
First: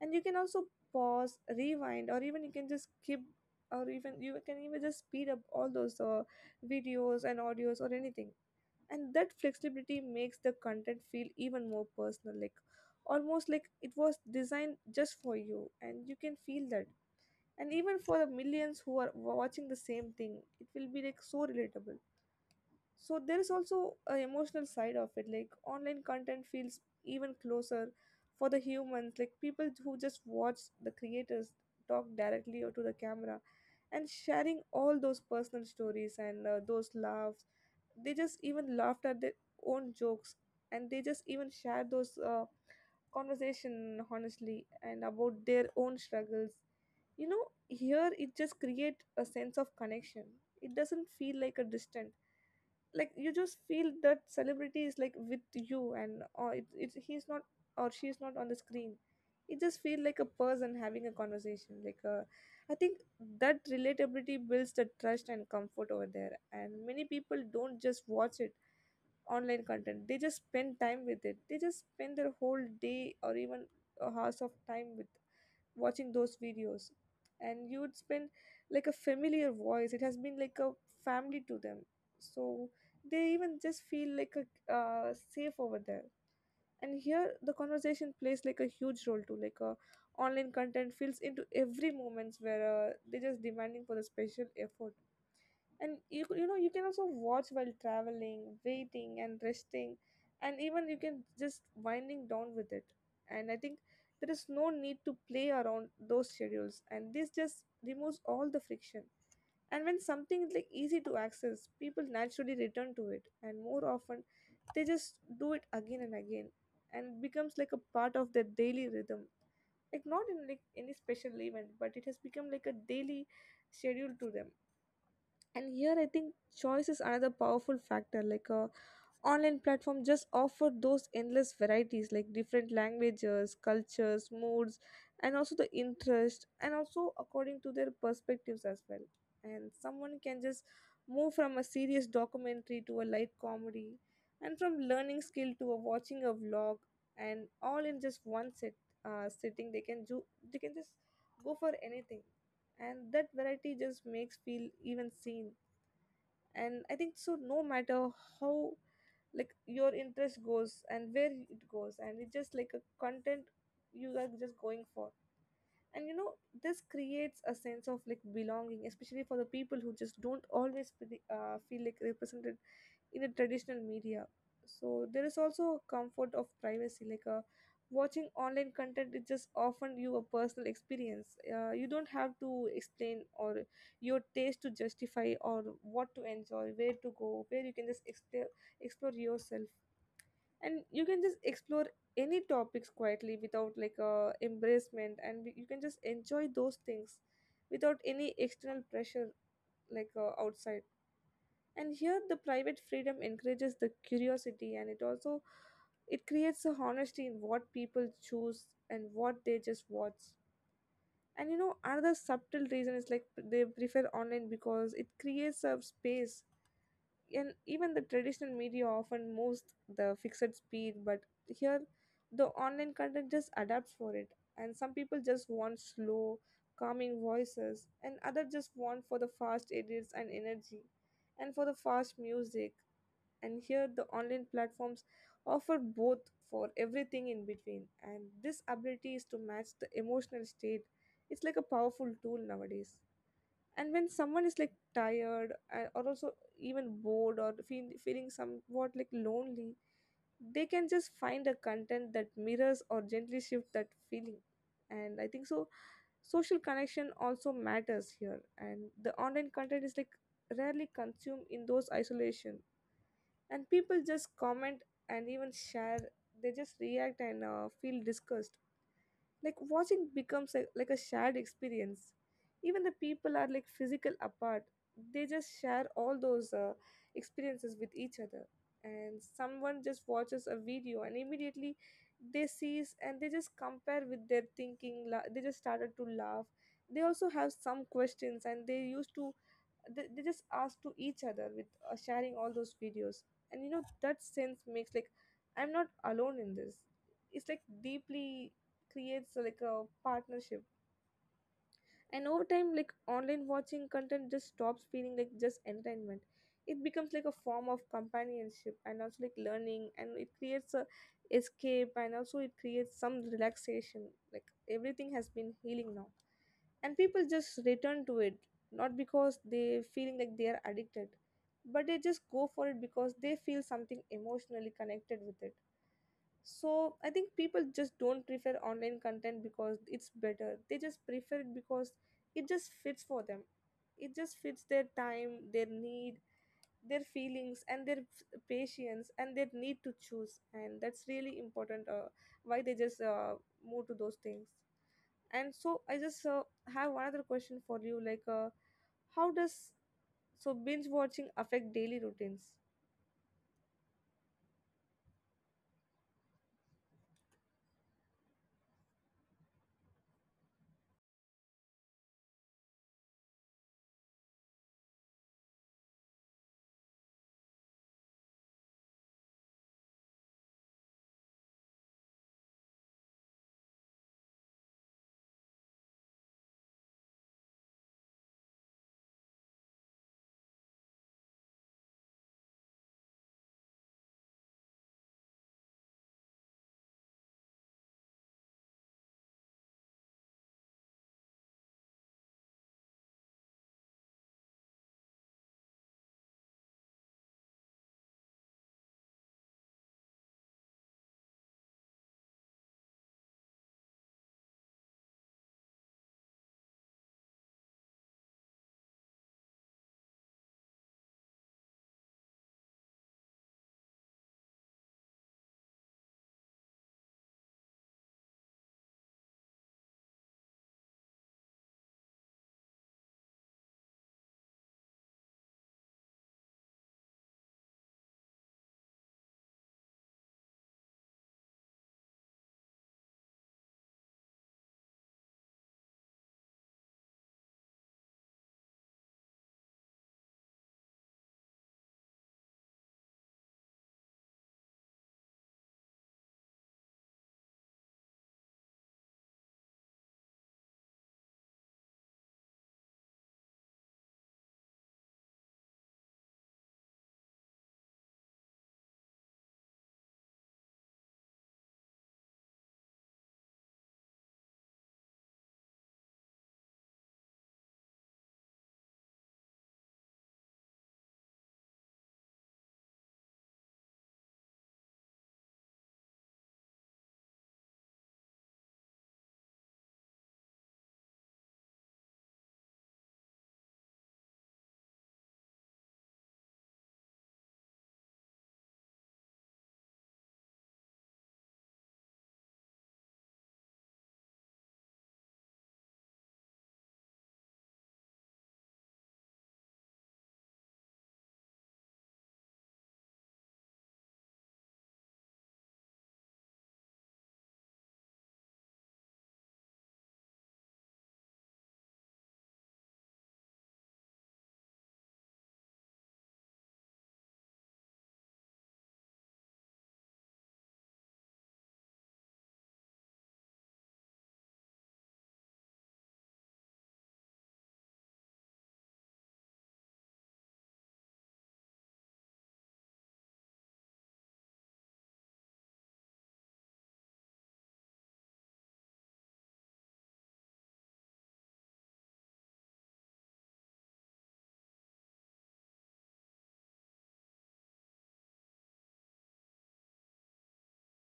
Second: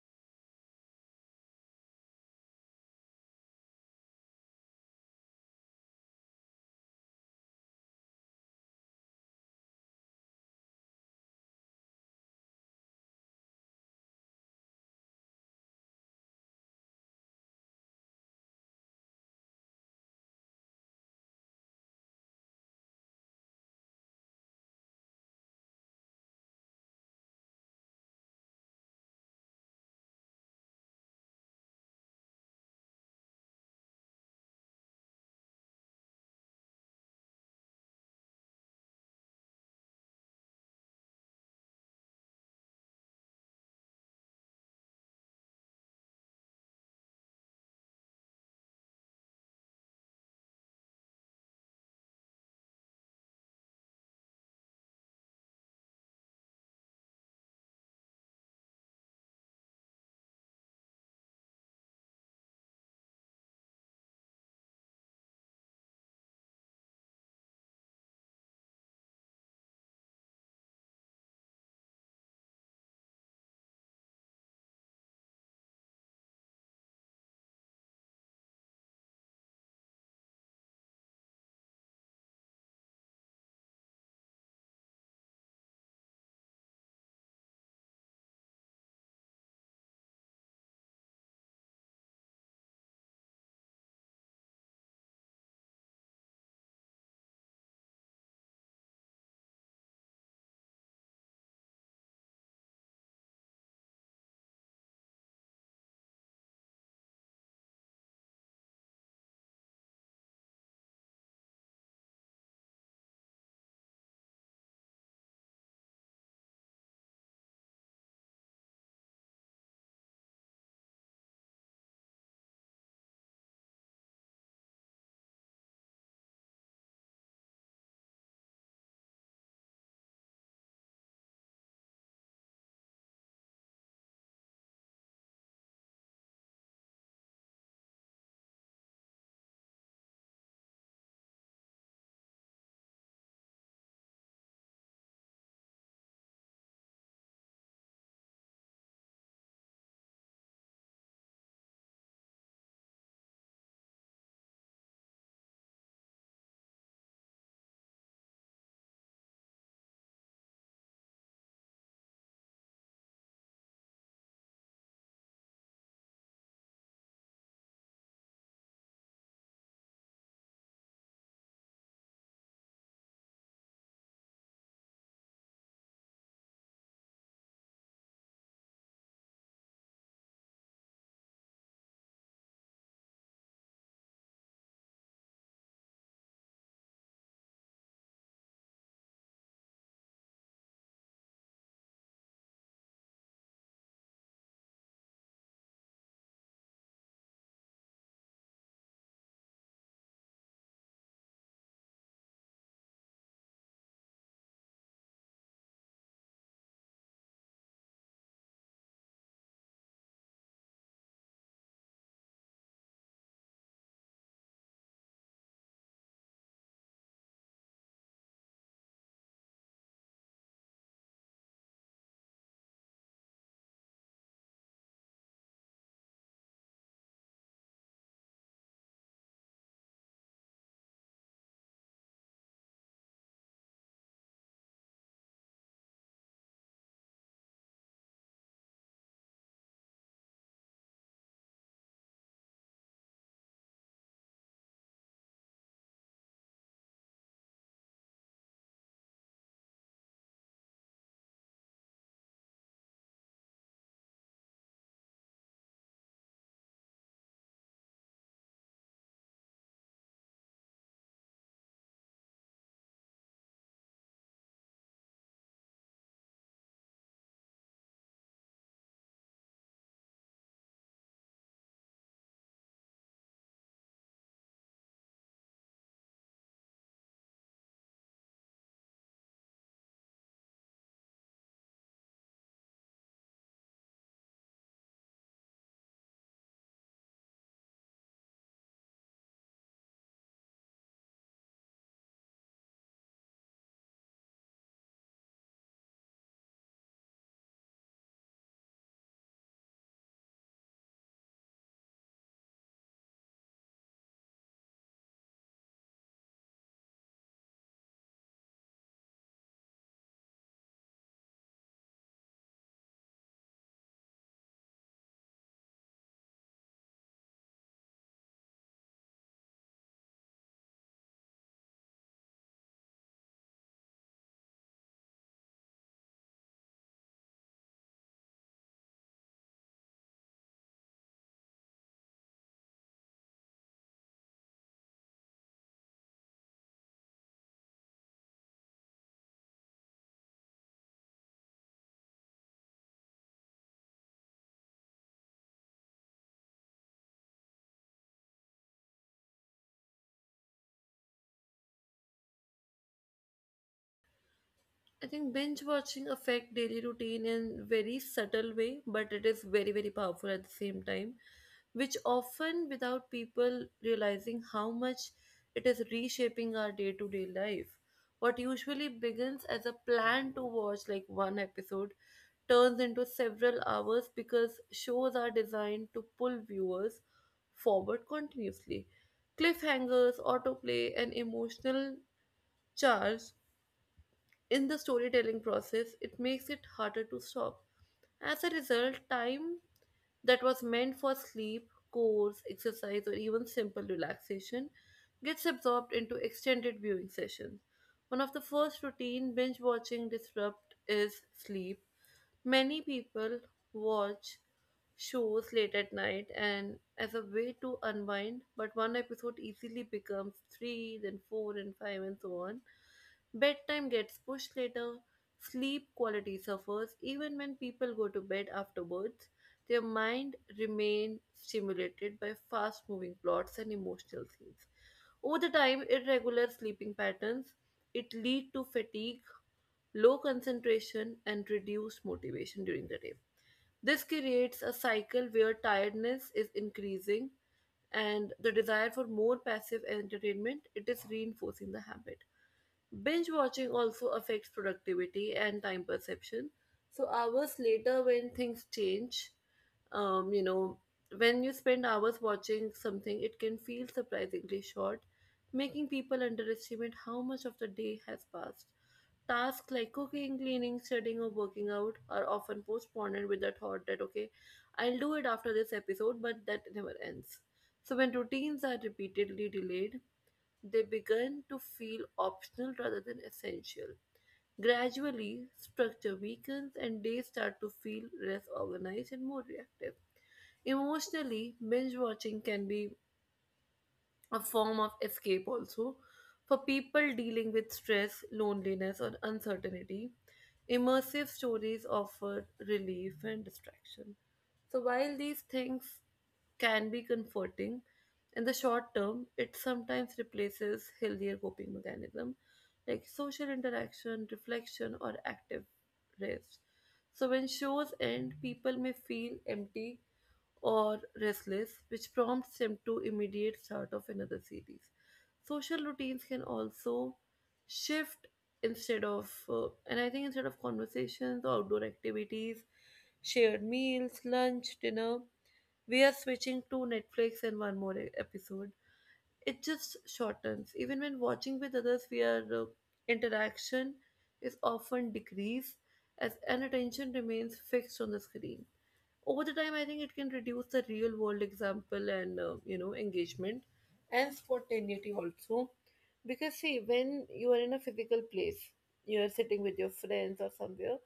S2: And you can also pause, rewind, or even you can just skip, or even you can even just speed up all those videos and audios or anything. And that flexibility makes the content feel even more personal, like almost like it was designed just for you, and you can feel that, and even for the millions who are watching the same thing it will be like so relatable. So there is also a emotional side of it, like online content feels even closer for the humans, like people who just watch the creators talk directly or to the camera and sharing all those personal stories and those laughs. They just even laughed at their own jokes, and they just even share those conversation honestly and about their own struggles. You know, here it just create a sense of connection, it doesn't feel like a distant. Like you just feel that celebrity is like with you, and or it he's not or she's not on the screen. It just feel like a person having a conversation, like I think that relatability builds the trust and comfort over there. And many people don't just watch it online content, they just spend time with it, they just spend their whole day or even hours of time with watching those videos. And you would spend like a familiar voice, it has been like a family to them. So they even just feel like a safe over there. And here the conversation plays like a huge role too, like a online content fills into every moments where they're just demanding for the special effort. And you know you can also watch while traveling, waiting, and resting, and even you can just winding down with it. And I think there is no need to play around those schedules, and this just removes all the friction. And when something is like easy to access, people naturally return to it and more often, they just do it again and again, and it becomes like a part of their daily rhythm. Like not in like any special event, but it has become like a daily schedule to them. And here I think choice is another powerful factor, like online platform just offer those endless varieties, like different languages, cultures, moods, and also the interest and also according to their perspectives as well. And someone can just move from a serious documentary to a light comedy, and from learning skill to a watching a vlog, and all in just one set sitting, they can just go for anything. And that variety just makes feel even seen. And I think so no matter how like your interest goes and where it goes, and it's just like a content you are just going for. And you know this creates a sense of like belonging, especially for the people who just don't always feel like represented in the traditional media. So there is also a comfort of privacy, like a watching online content it just often you a personal experience, you don't have to explain or your taste to justify or what to enjoy, where to go, where you can just explore yourself. And you can just explore any topics quietly without like a embracement, and you can just enjoy those things without any external pressure, like Outside, and here the private freedom encourages the curiosity, and it also, it creates a honesty in what people choose and what they just watch. And you know, another subtle reason is like they prefer online because it creates a space. And even the traditional media often moves the fixed speed, but here the online content just adapts for it. And some people just want slow, calming voices, and others just want for the fast edits and energy and for the fast music. And here the online platforms offer both for everything in between, and this ability is to match the emotional state. It's like a powerful tool nowadays. And when someone is like tired, or also even bored or feeling somewhat like lonely, they can just find a content that mirrors or gently shift that feeling. And I think so, social connection also matters here, and the online content is like rarely consumed in those isolation. And people just comment and even share, they just react and feel disgust, like watching becomes a, like a shared experience. Even the people are like physical apart. They just share all those experiences with each other. And someone just watches a video and immediately they sees and they just compare with their thinking. They just started to laugh. They also have some questions, and they used to, they just ask to each other with sharing all those videos. And you know, that sense makes like I'm not alone in this. It's like deeply creates, like a partnership. And over time, like online watching content just stops feeling like just entertainment. It becomes like a form of companionship and also like learning, and it creates a escape, and also it creates some relaxation. Like everything has been healing now, and people just return to it, not because they feeling like they are addicted, but they just go for it because they feel something emotionally connected with it. So I think people just don't prefer online content because it's better. They just prefer it because it just fits for them. It just fits their time, their need, their feelings, and their patience, and their need to choose. And that's really important, why they just move to those things. And so I just have one other question for you, like how does, so, binge watching affect daily routines?
S1: I think binge watching affect daily routine in very subtle way, but it is very very powerful at the same time, which often without people realizing how much it is reshaping our day to day life. What usually begins as a plan to watch like one episode turns into several hours because shows are designed to pull viewers forward continuously. Cliffhangers, autoplay, and emotional charge in the storytelling process, it makes it harder to stop. As a result, time that was meant for sleep, chores, exercise, or even simple relaxation gets absorbed into extended viewing sessions. One of the first routine binge watching disrupt is sleep. Many people watch shows late at night and as a way to unwind, but one episode easily becomes three, then four, and five, and so on. Bedtime gets pushed later, sleep quality suffers. Even when people go to bed afterwards, their mind remains stimulated by fast moving plots and emotional scenes. Over the time, irregular sleeping patterns it lead to fatigue, low concentration, and reduced motivation during the day. This creates a cycle where tiredness is increasing and the desire for more passive entertainment it is reinforcing the habit. Binge watching also affects productivity and time perception. So hours later when things change, um, you know, when you spend hours watching something, it can feel surprisingly short, making people underestimate how much of the day has passed. Tasks like cooking, cleaning, studying, or working out are often postponed with the thought that, okay, I'll do it after this episode, but that never ends. So, when routines are repeatedly delayed, they begin to feel optional rather than essential. Gradually, structure weakens and days start to feel less organized and more reactive. Emotionally, binge watching can be a form of escape also for people dealing with stress, loneliness, or uncertainty. Immersive stories offer relief and distraction. So, while these things can be comforting, in the short term, it sometimes replaces healthier coping mechanism like social interaction, reflection, or active rest. So, when shows end, people may feel empty or restless, which prompts him to immediate start of another series. Social routines can also shift instead of, and I think instead of conversations, outdoor activities, shared meals, lunch, dinner, we are switching to Netflix and one more episode. It just shortens. Even when watching with others, we are interaction is often decreased as an attention remains fixed on the screen. Over the time, I think it can reduce the real world example and engagement and spontaneity also, because see, when you are in a physical place, you are sitting with your friends or somewhere,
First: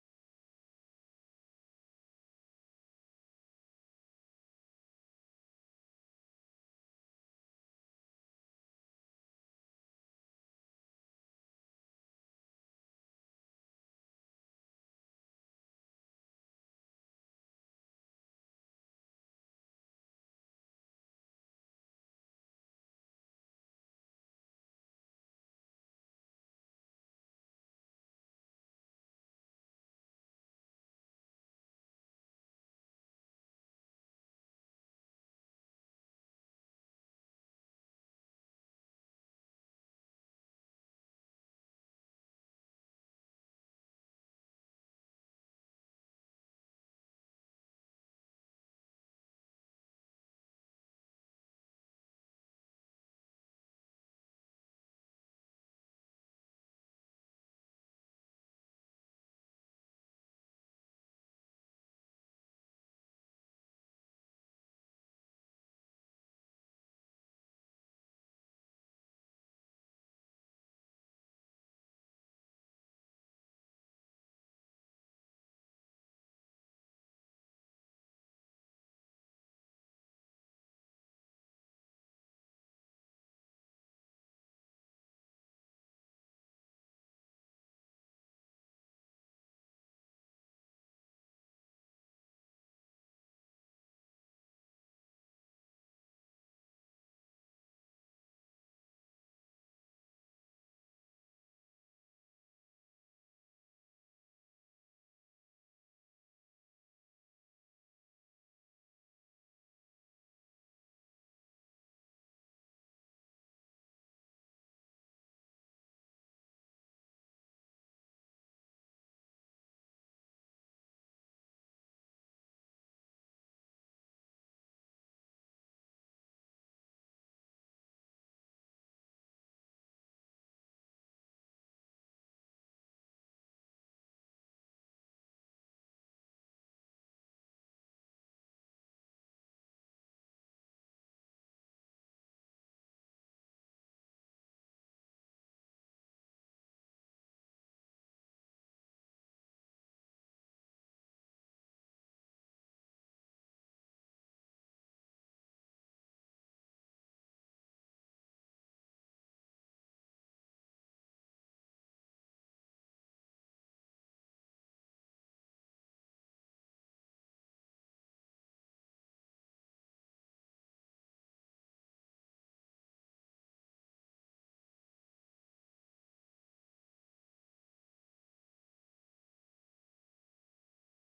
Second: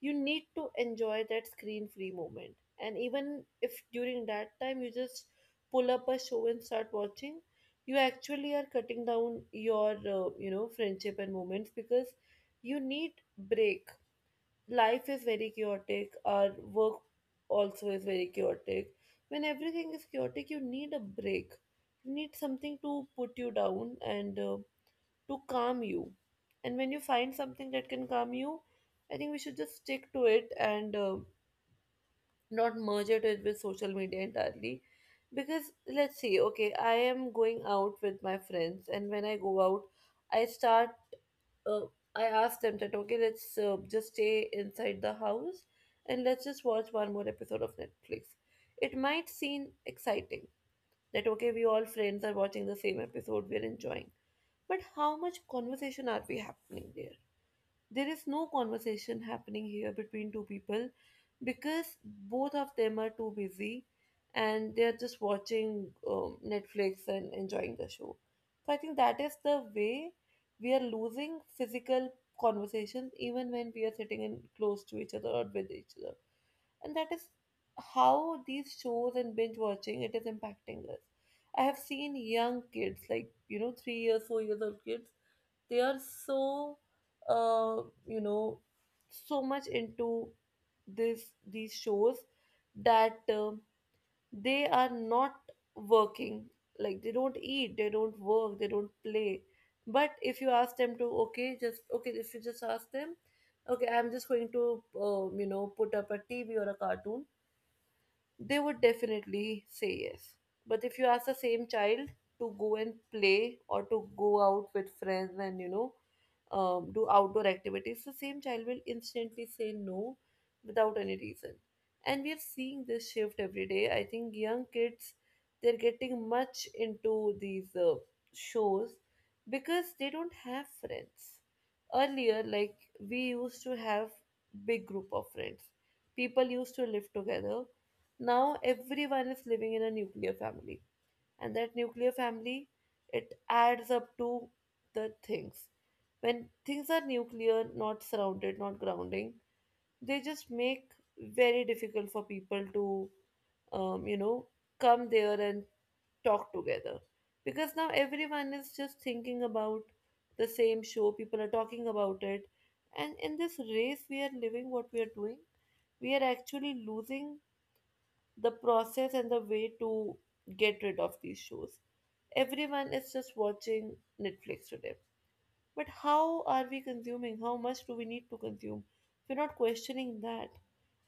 S1: you need to enjoy that screen free moment. And even if during that time you just pull up a show and start watching, you actually are cutting down your friendship and moments, because you need break. Life is very chaotic, our work also is very chaotic. When everything is chaotic, you need a break, you need something to put you down and to calm you. And when you find something that can calm you, I think we should just stick to it and not merge it with social media entirely. Because let's see, okay, I am going out with my friends, and when I go out, I start uh, I asked them that, okay, let's just stay inside the house and let's just watch one more episode of Netflix. It might seem exciting that, okay, we all friends are watching the same episode, we're enjoying, but how much conversation are we happening there? There is no conversation happening here between two people because both of them are too busy and they are just watching Netflix and enjoying the show. So I think that is the way we are losing physical conversations even when we are sitting in close to each other or with each other. And that is how these shows and binge watching it is impacting us. I have seen young kids, like you know, 3 years, 4 years old kids, they are so uh, you know so much into this these shows that they are not working, like they don't eat, they don't work, they don't play. But if you ask them to, okay, just okay if you just ask them, okay, I'm just going to put up a TV or a cartoon, they would definitely say yes. But if you ask the same child to go and play or to go out with friends and do outdoor activities, the same child will instantly say no without any reason. And we are seeing this shift every day. I think young kids they're getting much into these shows because they don't have friends. Earlier, like we used to have big group of friends. People used to live together. Now everyone is living in a nuclear family, and that nuclear family it adds up to the things. When things are nuclear, not surrounded, not grounding, they just make very difficult for people to um, you know, come there and talk together. Because now everyone is just thinking about the same show, people are talking about it. And in this race we are living, what we are doing, we are actually losing the process and the way to get rid of these shows. Everyone is just watching Netflix today. But how are we consuming? How much do we need to consume? If you're not questioning that,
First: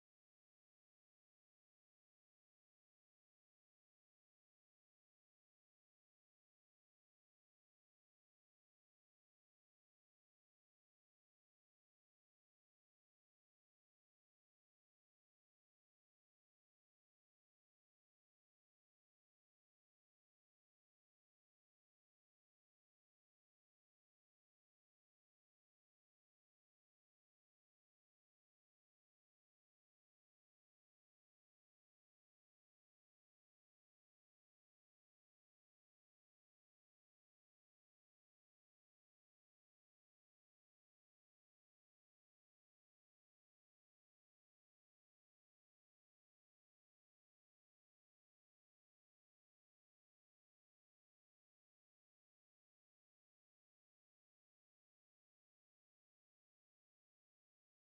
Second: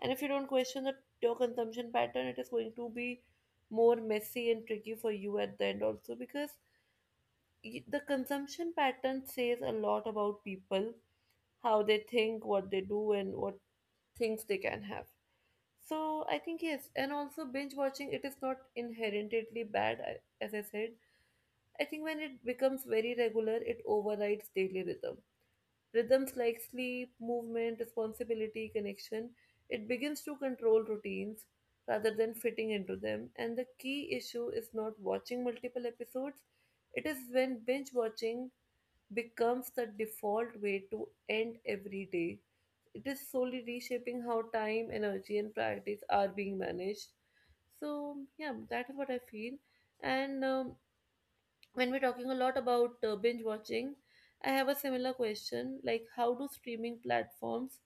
S1: and if you don't question your consumption pattern, it is going to be more messy and tricky for you at the end also because the consumption pattern says a lot about people, how they think, what they do, and what things they can have. So I think yes, and also binge watching it is not inherently bad. As I said, I think when it becomes very regular, it overrides daily rhythm. Rhythms like sleep, movement, responsibility, connection. It begins to control routines rather than fitting into them. And the key issue is not watching multiple episodes. It is when binge watching becomes the default way to end every day. It is slowly reshaping how time, energy, and practice are being managed. So, yeah, that is what I feel. And when we're talking a lot about binge watching, I have a similar question like, how do streaming platforms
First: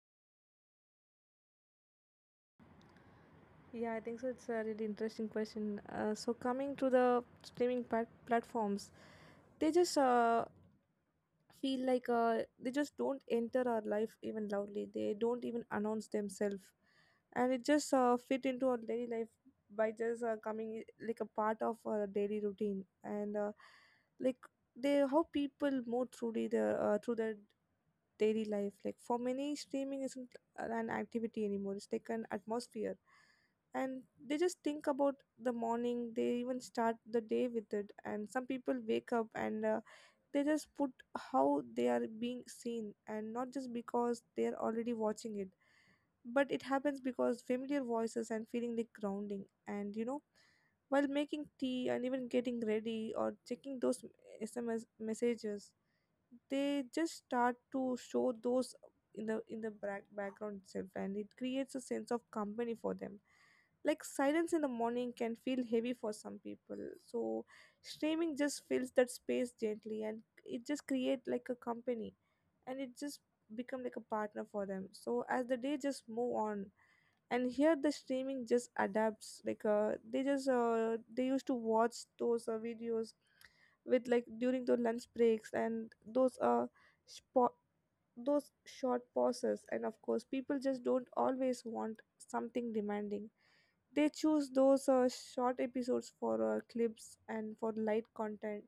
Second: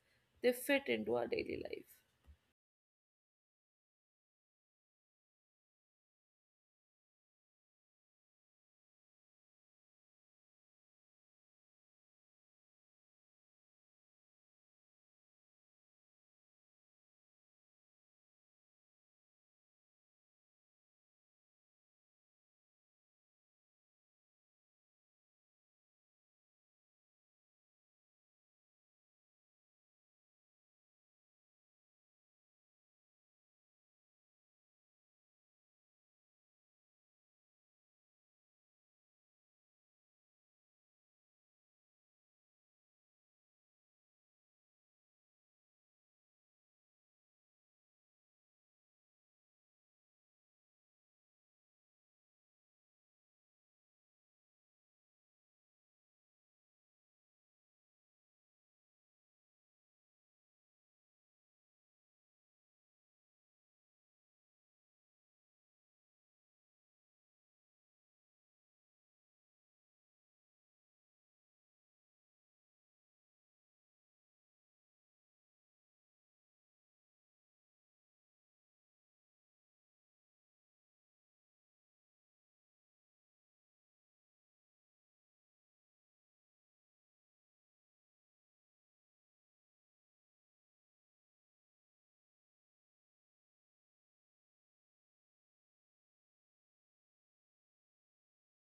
S1: they fit into our daily life?
S2: Yeah, I think so. It's a really interesting question. So coming to the streaming platforms, they just feel like they just don't enter our life even loudly. They don't even announce themselves, and it just fit into our daily life by just coming like a part of our daily routine. And like, they, how people move through their through their daily life. Like for many, streaming isn't an activity anymore, it's like an atmosphere. And they just think about the morning, they even start the day with it. And some people wake up and they just put how they are being seen, and not just because they are already watching it, but it happens because familiar voices and feeling like grounding. And you know, while making tea and even getting ready or checking those sms messages, they just start to show those in the back, background itself, and it creates a sense of company for them. Like silence in the morning can feel heavy for some people, so streaming just fills that space gently, and it just create like a company, and it just become like a partner for them. So as the day just move on, and here the streaming just adapts, like they just they used to watch those videos with like during the lunch breaks and those spot those short pauses. And of course, people just don't always want something demanding. They choose those short episodes for clips and for light content.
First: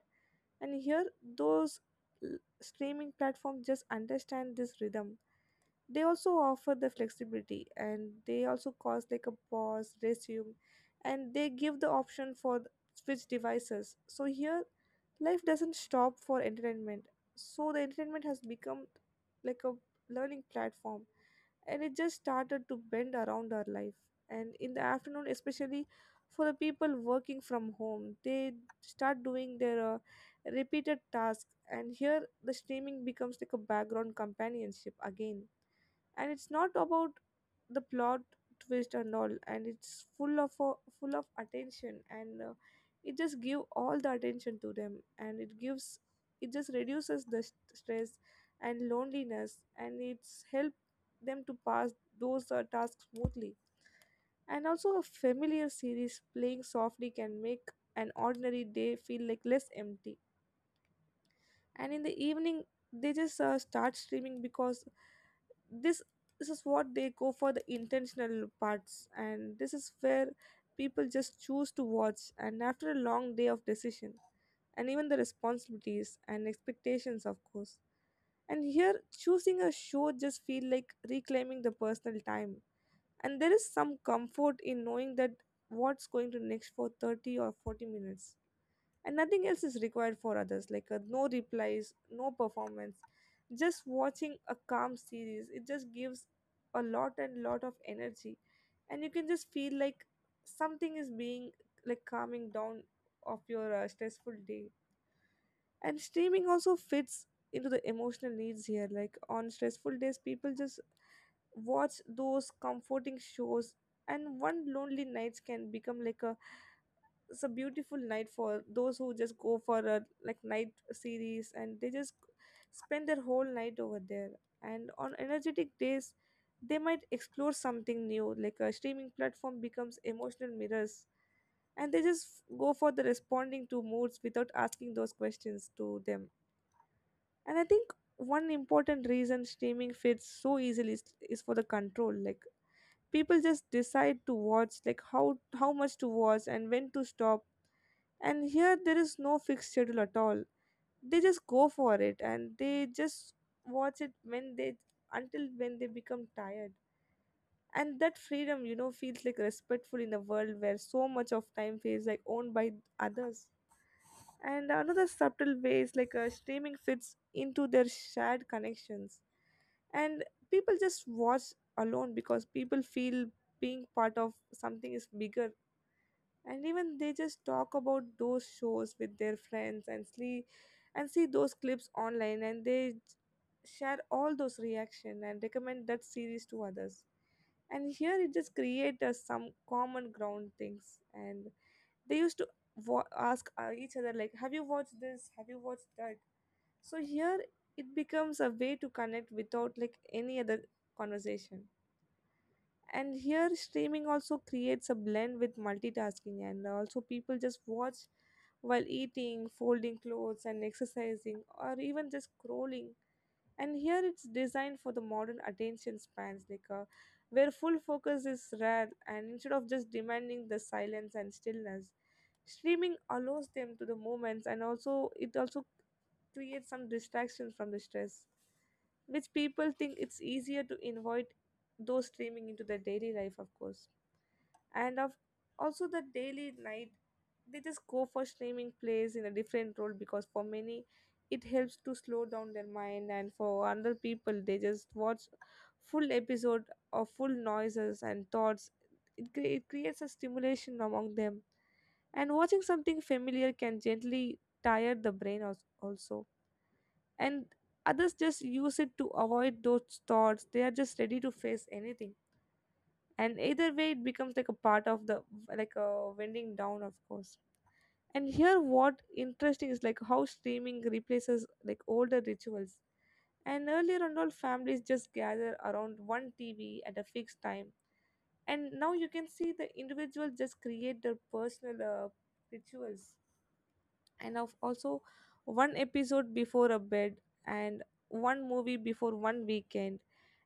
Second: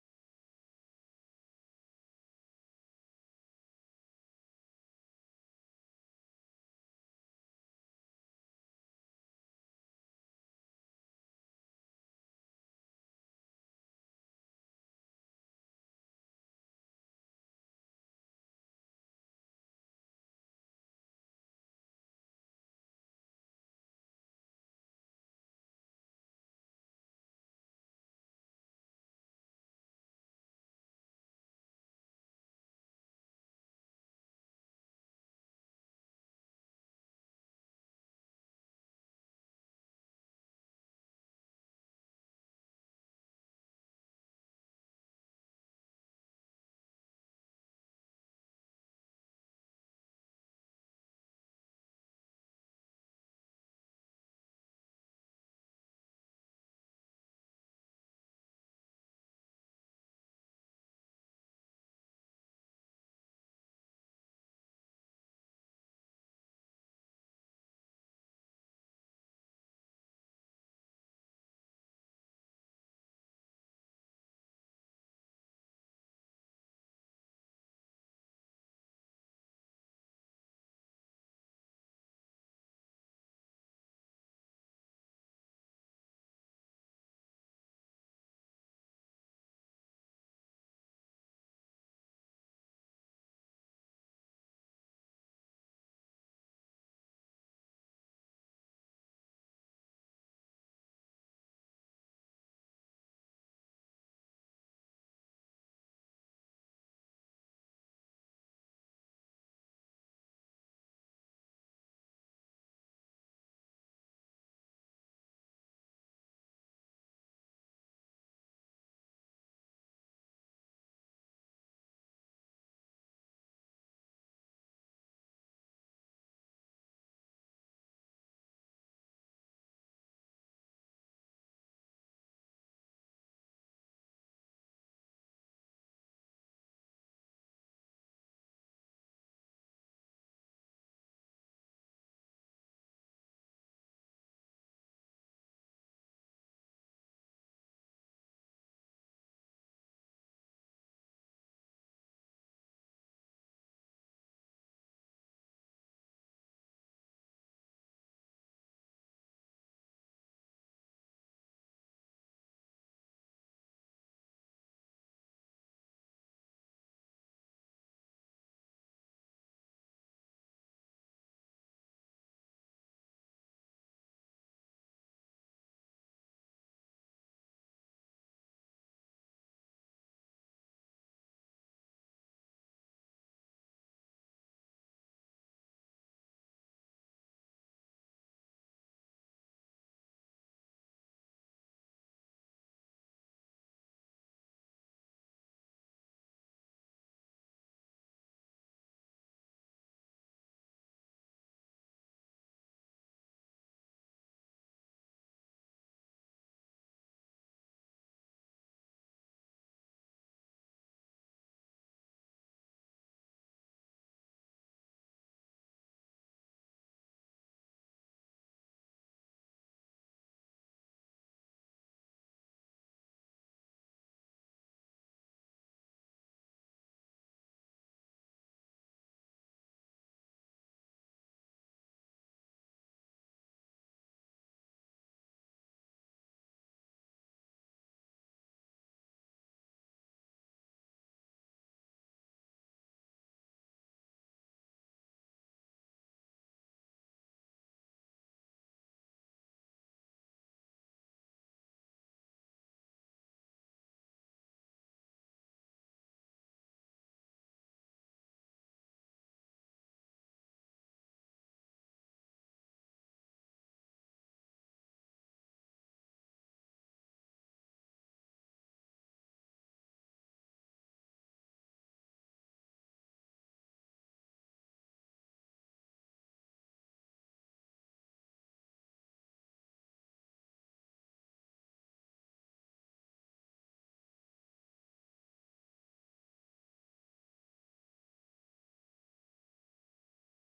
S2: And here those streaming platforms just understand this rhythm. They also offer the flexibility, and they also cause like a pause resume, and they give the option for switch devices. So here life doesn't stop for entertainment. So the entertainment has become like a learning platform, and it just started to bend around our life. And in the afternoon especially, for the people working from home, they start doing their repeated tasks, and here the streaming becomes like a background companionship again. And it's not about the plot twist and all, and it's full of full of attention. And it just give all the attention to them, and it gives, it just reduces the stress and loneliness, and it's help them to pass those tasks smoothly. And also a familiar series playing softly can make an ordinary day feel like less empty. And in the evening they just start streaming because this this is what they go for, the intentional parts. And this is where people just choose to watch, and after a long day of decision and even the responsibilities and expectations, of course. And here, choosing a show just feel like reclaiming the personal time. And there is some comfort in knowing that what's going to next for 30 or 40 minutes, and nothing else is required for others, like no replies, no performance. Just watching a calm series, it just gives a lot and lot of energy. And you can just feel like something is being like calming down of your stressful day. And streaming also fits into the emotional needs here. Like on stressful days, people just watch those comforting shows, and one lonely nights can become like a, it's a beautiful night for those who just go for a like night series, and they just spend their whole night over there. And on energetic days, they might explore something new. Like a streaming platform becomes emotional mirrors, and they just go for the responding to moods without asking those questions to them. And I think one important reason streaming fits so easily is for the control. Like people just decide to watch, like how much to watch and when to stop. And here there is no fixed schedule at all. They just go for it, and they just watch it when they, until when they become tired. And that freedom, you know, feels like respectful in a world where so much of time feels like owned by others. And another subtle way is like streaming fits into their shared connections. And people just watch alone because people feel being part of something is bigger. And even they just talk about those shows with their friends, and see those clips online, and they share all those reaction and recommend that series to others. And here it just creates some common ground things, and they used to ask each other, like, have you watched this, have you watched that. So here it becomes a way to connect without like any other conversation. And here streaming also creates a blend with multitasking, and also people just watch while eating, folding clothes, and exercising, or even just scrolling. And here it's designed for the modern attention spans, like where full focus is rare. And instead of just demanding the silence and stillness, streaming allows them to the moments, and also it also create some distraction from the stress, which people think it's easier to invite those streaming into their daily life, of course. And of also the daily night, they just go for streaming plays in a different role, because for many it helps to slow down their mind, and for other people they just watch full episode of full noises and thoughts. It creates a stimulation among them, and watching something familiar can gently tire the brain also. And others just use it to avoid those thoughts. They are just ready to face anything, and either way it becomes like a part of the, like a winding down, of course. And here what interesting is like how streaming replaces like older rituals. And earlier on, all families just gather around one TV at a fixed time, and now you can see the individuals just create their personal rituals. And of also one episode before a bed, and one movie before one weekend.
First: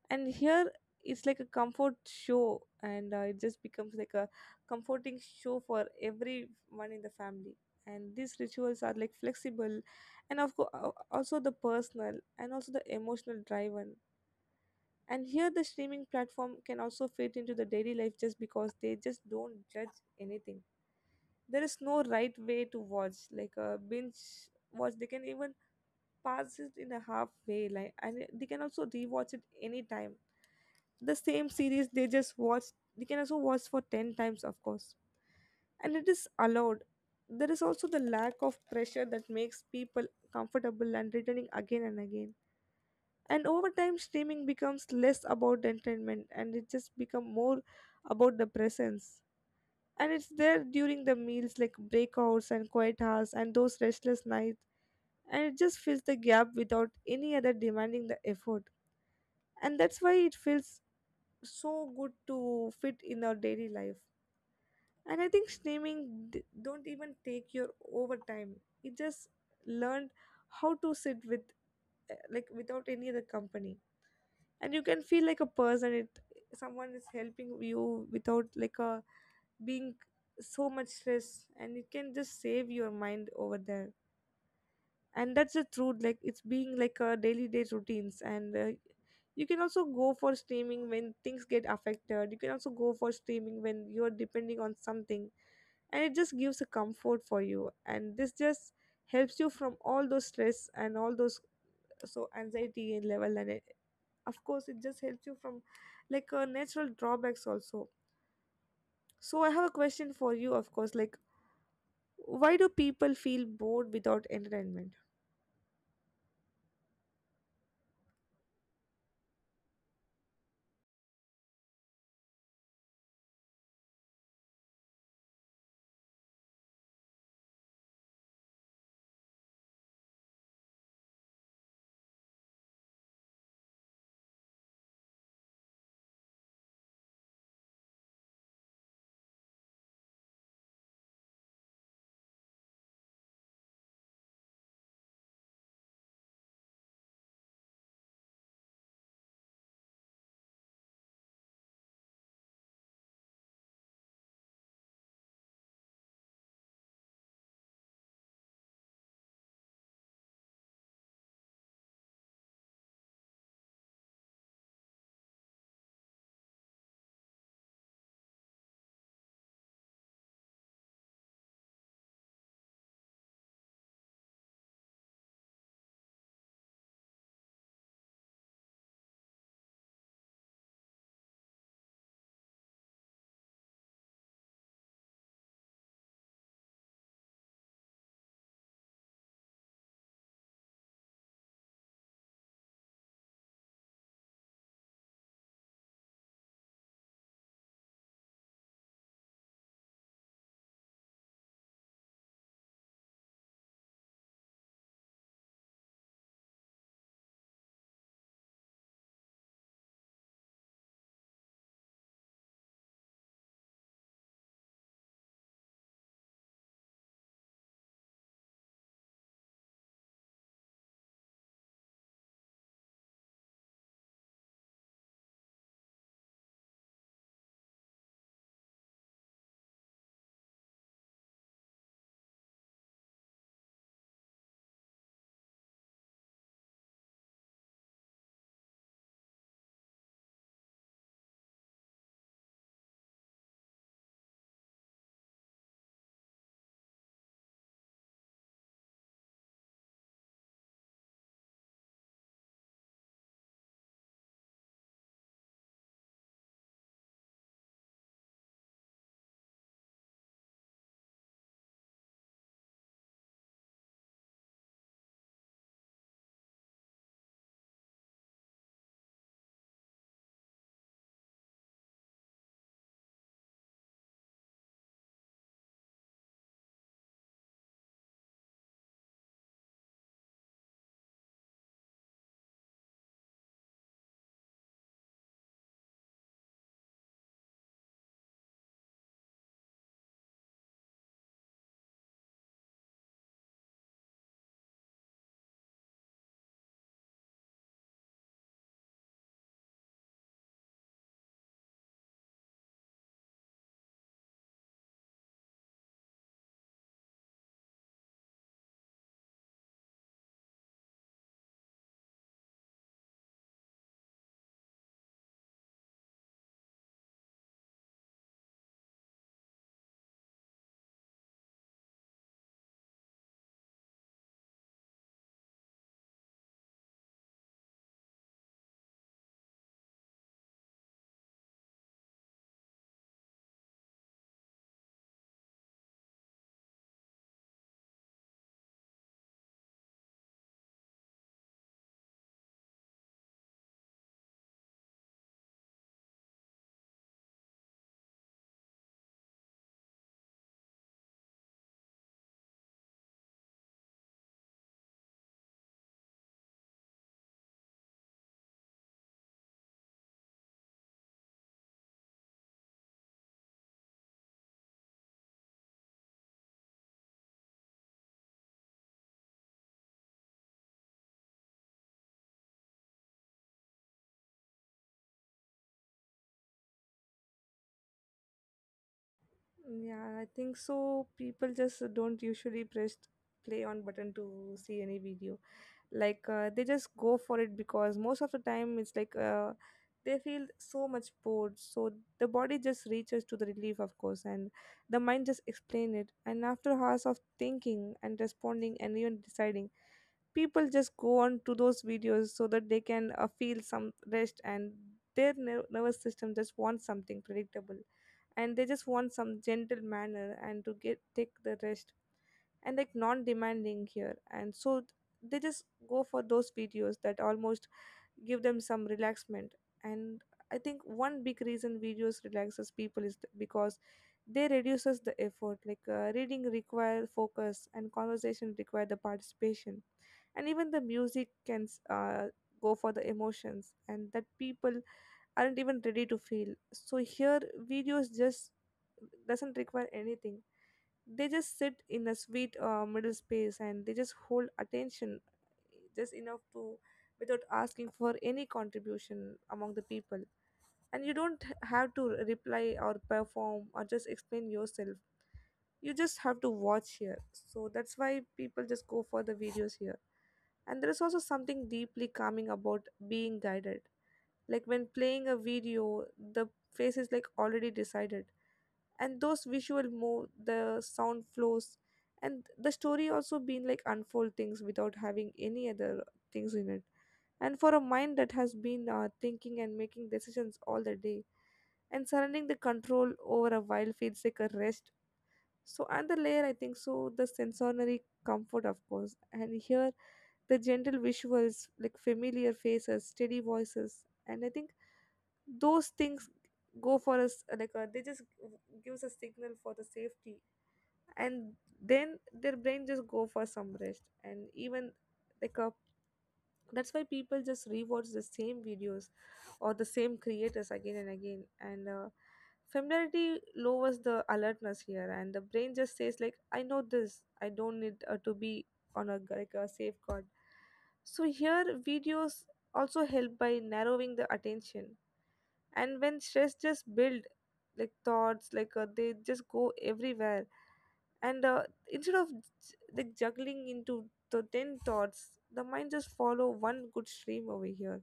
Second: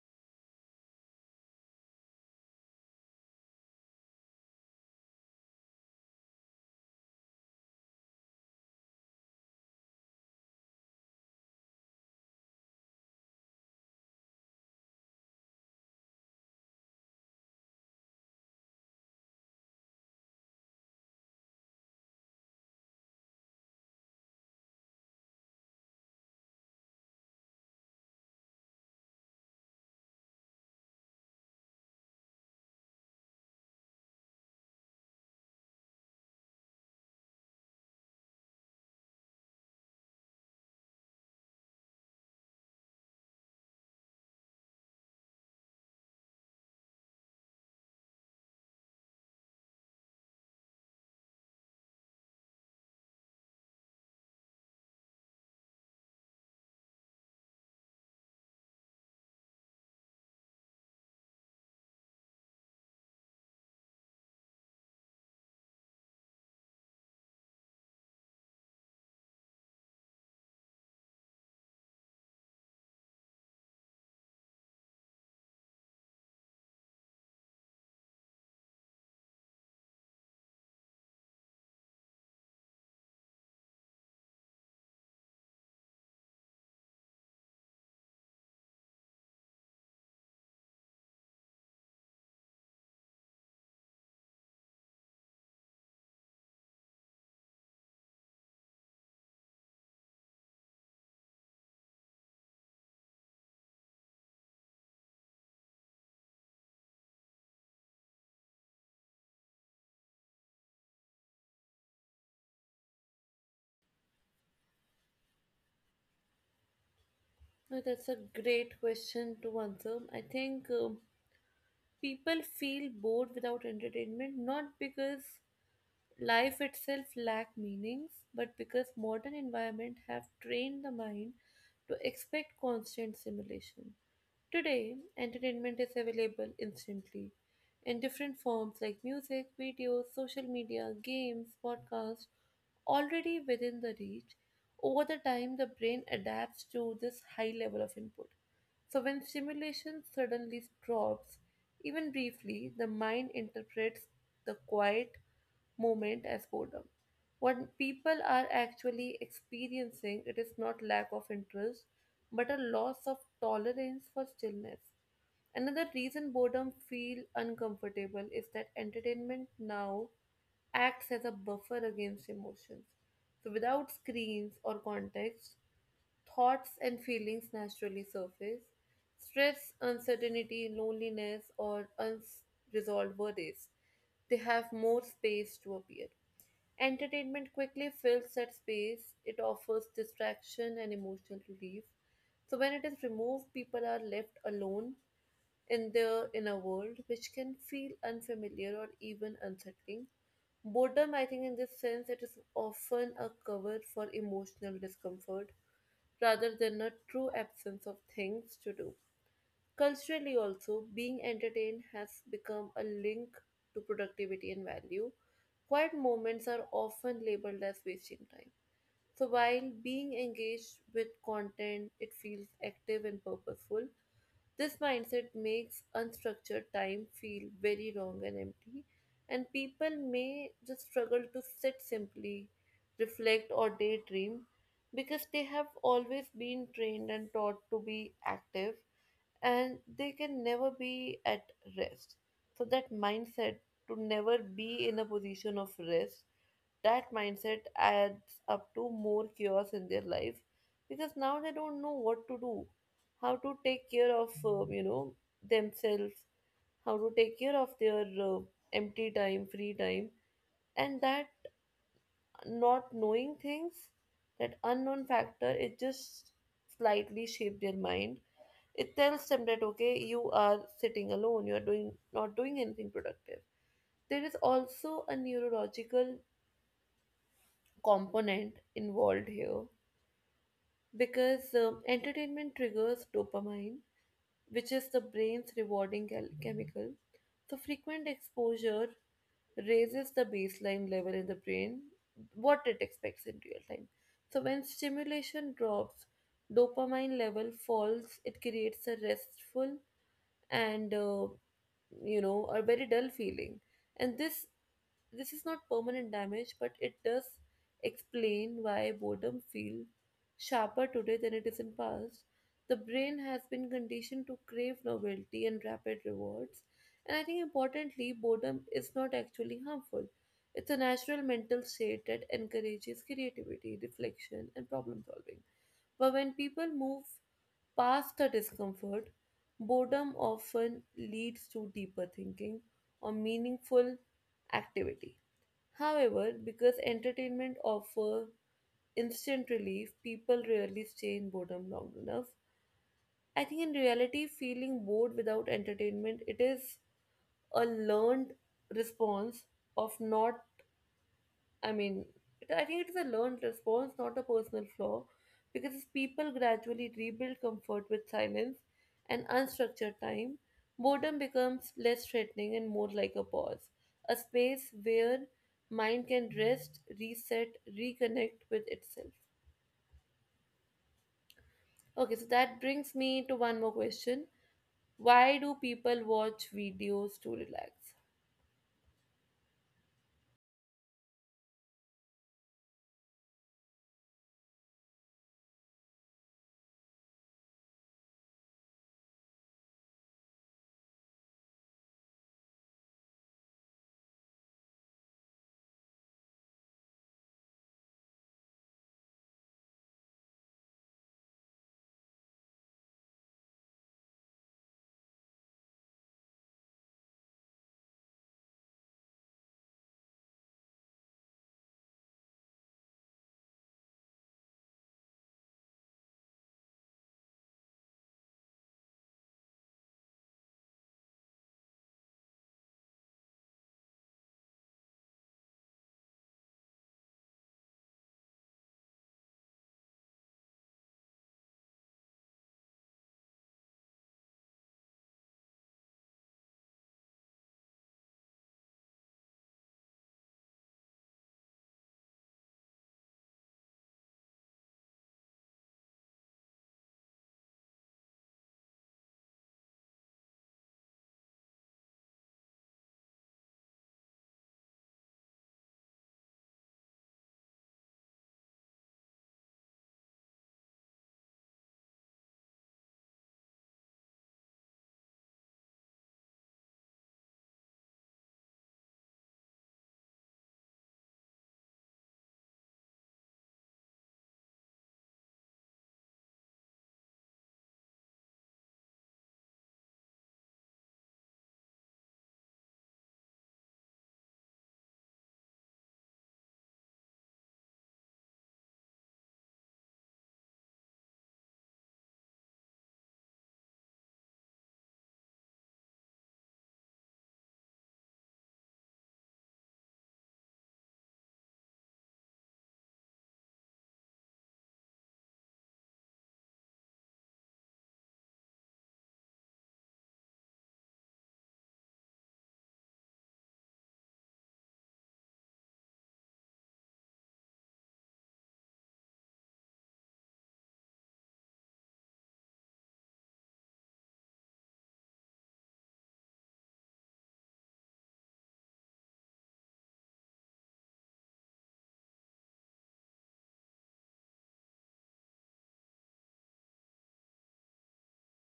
S2: And here it's like a comfort show, and it just becomes like a comforting show for everyone in the family. And these rituals are like flexible, and of course also the personal and also the emotional driven. And here the streaming platform can also fit into the daily life just because they just don't judge anything. There is no right way to watch, like a binge watch. They can even pass it in a half way, like they can also rewatch it anytime, the same series they just watch. They can also watch for 10 times, of course, and it is allowed. There is also the lack of pressure that makes people comfortable and returning again and again. And over time, streaming becomes less about entertainment, and it just become more about the presence. And it's there during the meals, like break hours and quiet hours and those restless nights. And it just fills the gap without any other demanding the effort. And that's why it feels so good to fit in our daily life. And I think streaming don't even take your overtime. It just learned how to sit with, like without any other company. And you can feel like a person, it, someone is helping you without like a being so much stress, and it can just save your mind over there. And that's the truth, like it's being like a daily day routines, and you can also go for streaming when things get affected. You can also go for streaming when you're depending on something, and it just gives a comfort for you. And this just helps you from all those stress and all those so anxiety and level. And it, of course it just helps you from like natural drawbacks also. So I have a question for you, of course, like, why do people feel bored without entertainment?
S1: Now, that's a great question to answer. I think people feel bored without entertainment, not because life itself lack meanings, but because modern environment have trained the mind to expect constant simulation. Today, entertainment is available instantly in different forms like music, videos, social media, games, podcasts, already within the reach. Over the time, the brain adapts to this high level of input. So, when stimulation suddenly drops, even briefly, the mind interprets the quiet moment as boredom. What people are actually experiencing, it is not lack of interest, but a loss of tolerance for stillness. Another reason boredom feel uncomfortable is that entertainment now acts as a buffer against emotions. So without screens or context, thoughts and feelings naturally surface. Stress, uncertainty, loneliness, or unresolved worries, they have more space to appear. Entertainment quickly fills that space, it offers distraction and emotional relief. So, when it is removed, people are left alone in their inner world, which can feel unfamiliar or even unsettling. Boredom, I think, in this sense, it is often a cover for emotional discomfort rather than a true absence of things to do. Culturally, also, being entertained has become a link to productivity and value. Quiet moments are often labeled as wasting time. So, while being engaged with content, it feels active and purposeful. This mindset makes unstructured time feel very wrong and empty, and people may just struggle to sit simply, reflect, or daydream because they have always been trained and taught to be active and they can never be at rest. So that mindset to never be in a position of rest, that mindset adds up to more chaos in their life because now they don't know what to do, how to take care of themselves, how to take care of their empty time, free time, and that not knowing things, that unknown factor, it just slightly shaped their mind. It tells them that okay, you are sitting alone, you are doing not doing anything productive. There is also a neurological component involved here because entertainment triggers dopamine, which is the brain's rewarding chemical. So, frequent exposure raises the baseline level in the brain, what it expects in real time. So, when stimulation drops, dopamine level falls, it creates a restful and a very dull feeling, and this is not permanent damage, but it does explain why boredom feels sharper today than it is in past. The brain has been conditioned to crave novelty and rapid rewards, and I think importantly boredom is not actually harmful. It's a natural mental state that encourages creativity, reflection, and problem solving. But when people move past the discomfort, boredom often leads to deeper thinking or meaningful activity. However, because entertainment offers instant relief, people rarely stay in boredom long enough. I think in reality, feeling bored without entertainment, it is a learned response of not I mean, it- I think it is a learned response, not a personal flaw, because as people gradually rebuild comfort with silence and unstructured time, boredom becomes less threatening and more like a pause, a space where mind can rest, reset, reconnect with itself. Okay, so that brings me to one more question. Why do people watch videos to relax?
S2: Yeah, I think so people just don't usually press play on button to see any video. Like they just go for it because most of the time it's like they feel so much bored. So the body just reaches to the relief, of course, and the mind just explain it. And after hours of thinking and responding and even deciding, people just go on to those videos so that they can feel some rest. And their nervous system just wants something predictable, and they just want some gentle manner and to get take the rest, and like non-demanding here. And so they just go for those videos that almost give them some relaxment. And I think one big reason videos relaxes people is because they reduces the effort. Like reading require focus and conversation require the participation. And even the music can go for the emotions, and that people aren't even ready to feel. So here videos just doesn't require anything. They just sit in a sweet middle space, and they just hold attention just enough to, without asking for any contribution among the people. And you don't have to reply or perform or just explain yourself. You just have to watch here. So that's why people just go for the videos here. And there is also something deeply calming about being guided. Like when playing a video, the face is like already decided, and those visual move, the sound flows, and the story also being like unfold things without having any other things in it. And for a mind that has been thinking and making decisions all the day, and surrendering the control over a while feels like a rest. So another layer, I think, so the sensory comfort, of course, and here the gentle visuals, like familiar faces, steady voices, and I think those things go for us they just gives a signal for the safety, and then their brain just go for some rest, and even like a, that's why people just rewatch the same videos or the same creators again and again. And familiarity lowers the alertness here, and the brain just says like, I know this, I don't need to be on a like a safeguard. So here videos also help by narrowing the attention. And when stress just build, like thoughts, like they just go everywhere. And instead of like juggling into the 10 thoughts, the mind just follow one good stream over here.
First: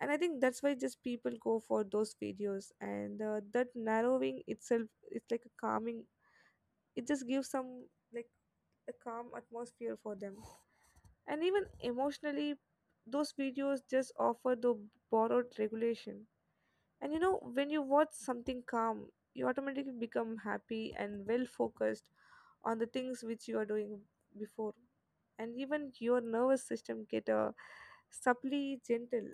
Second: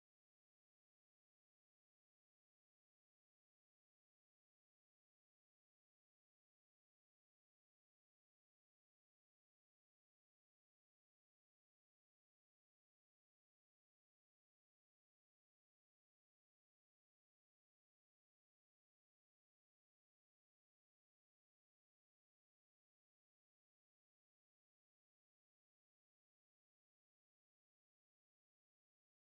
S2: And I think that's why just people go for those videos. And that narrowing itself is like a calming. It just gives some, like a calm atmosphere for them. And even emotionally, those videos just offer the borrowed regulation. And you know, when you watch something calm, you automatically become happy and well focused on the things which you are doing before. And even your nervous system get a subtly gentle.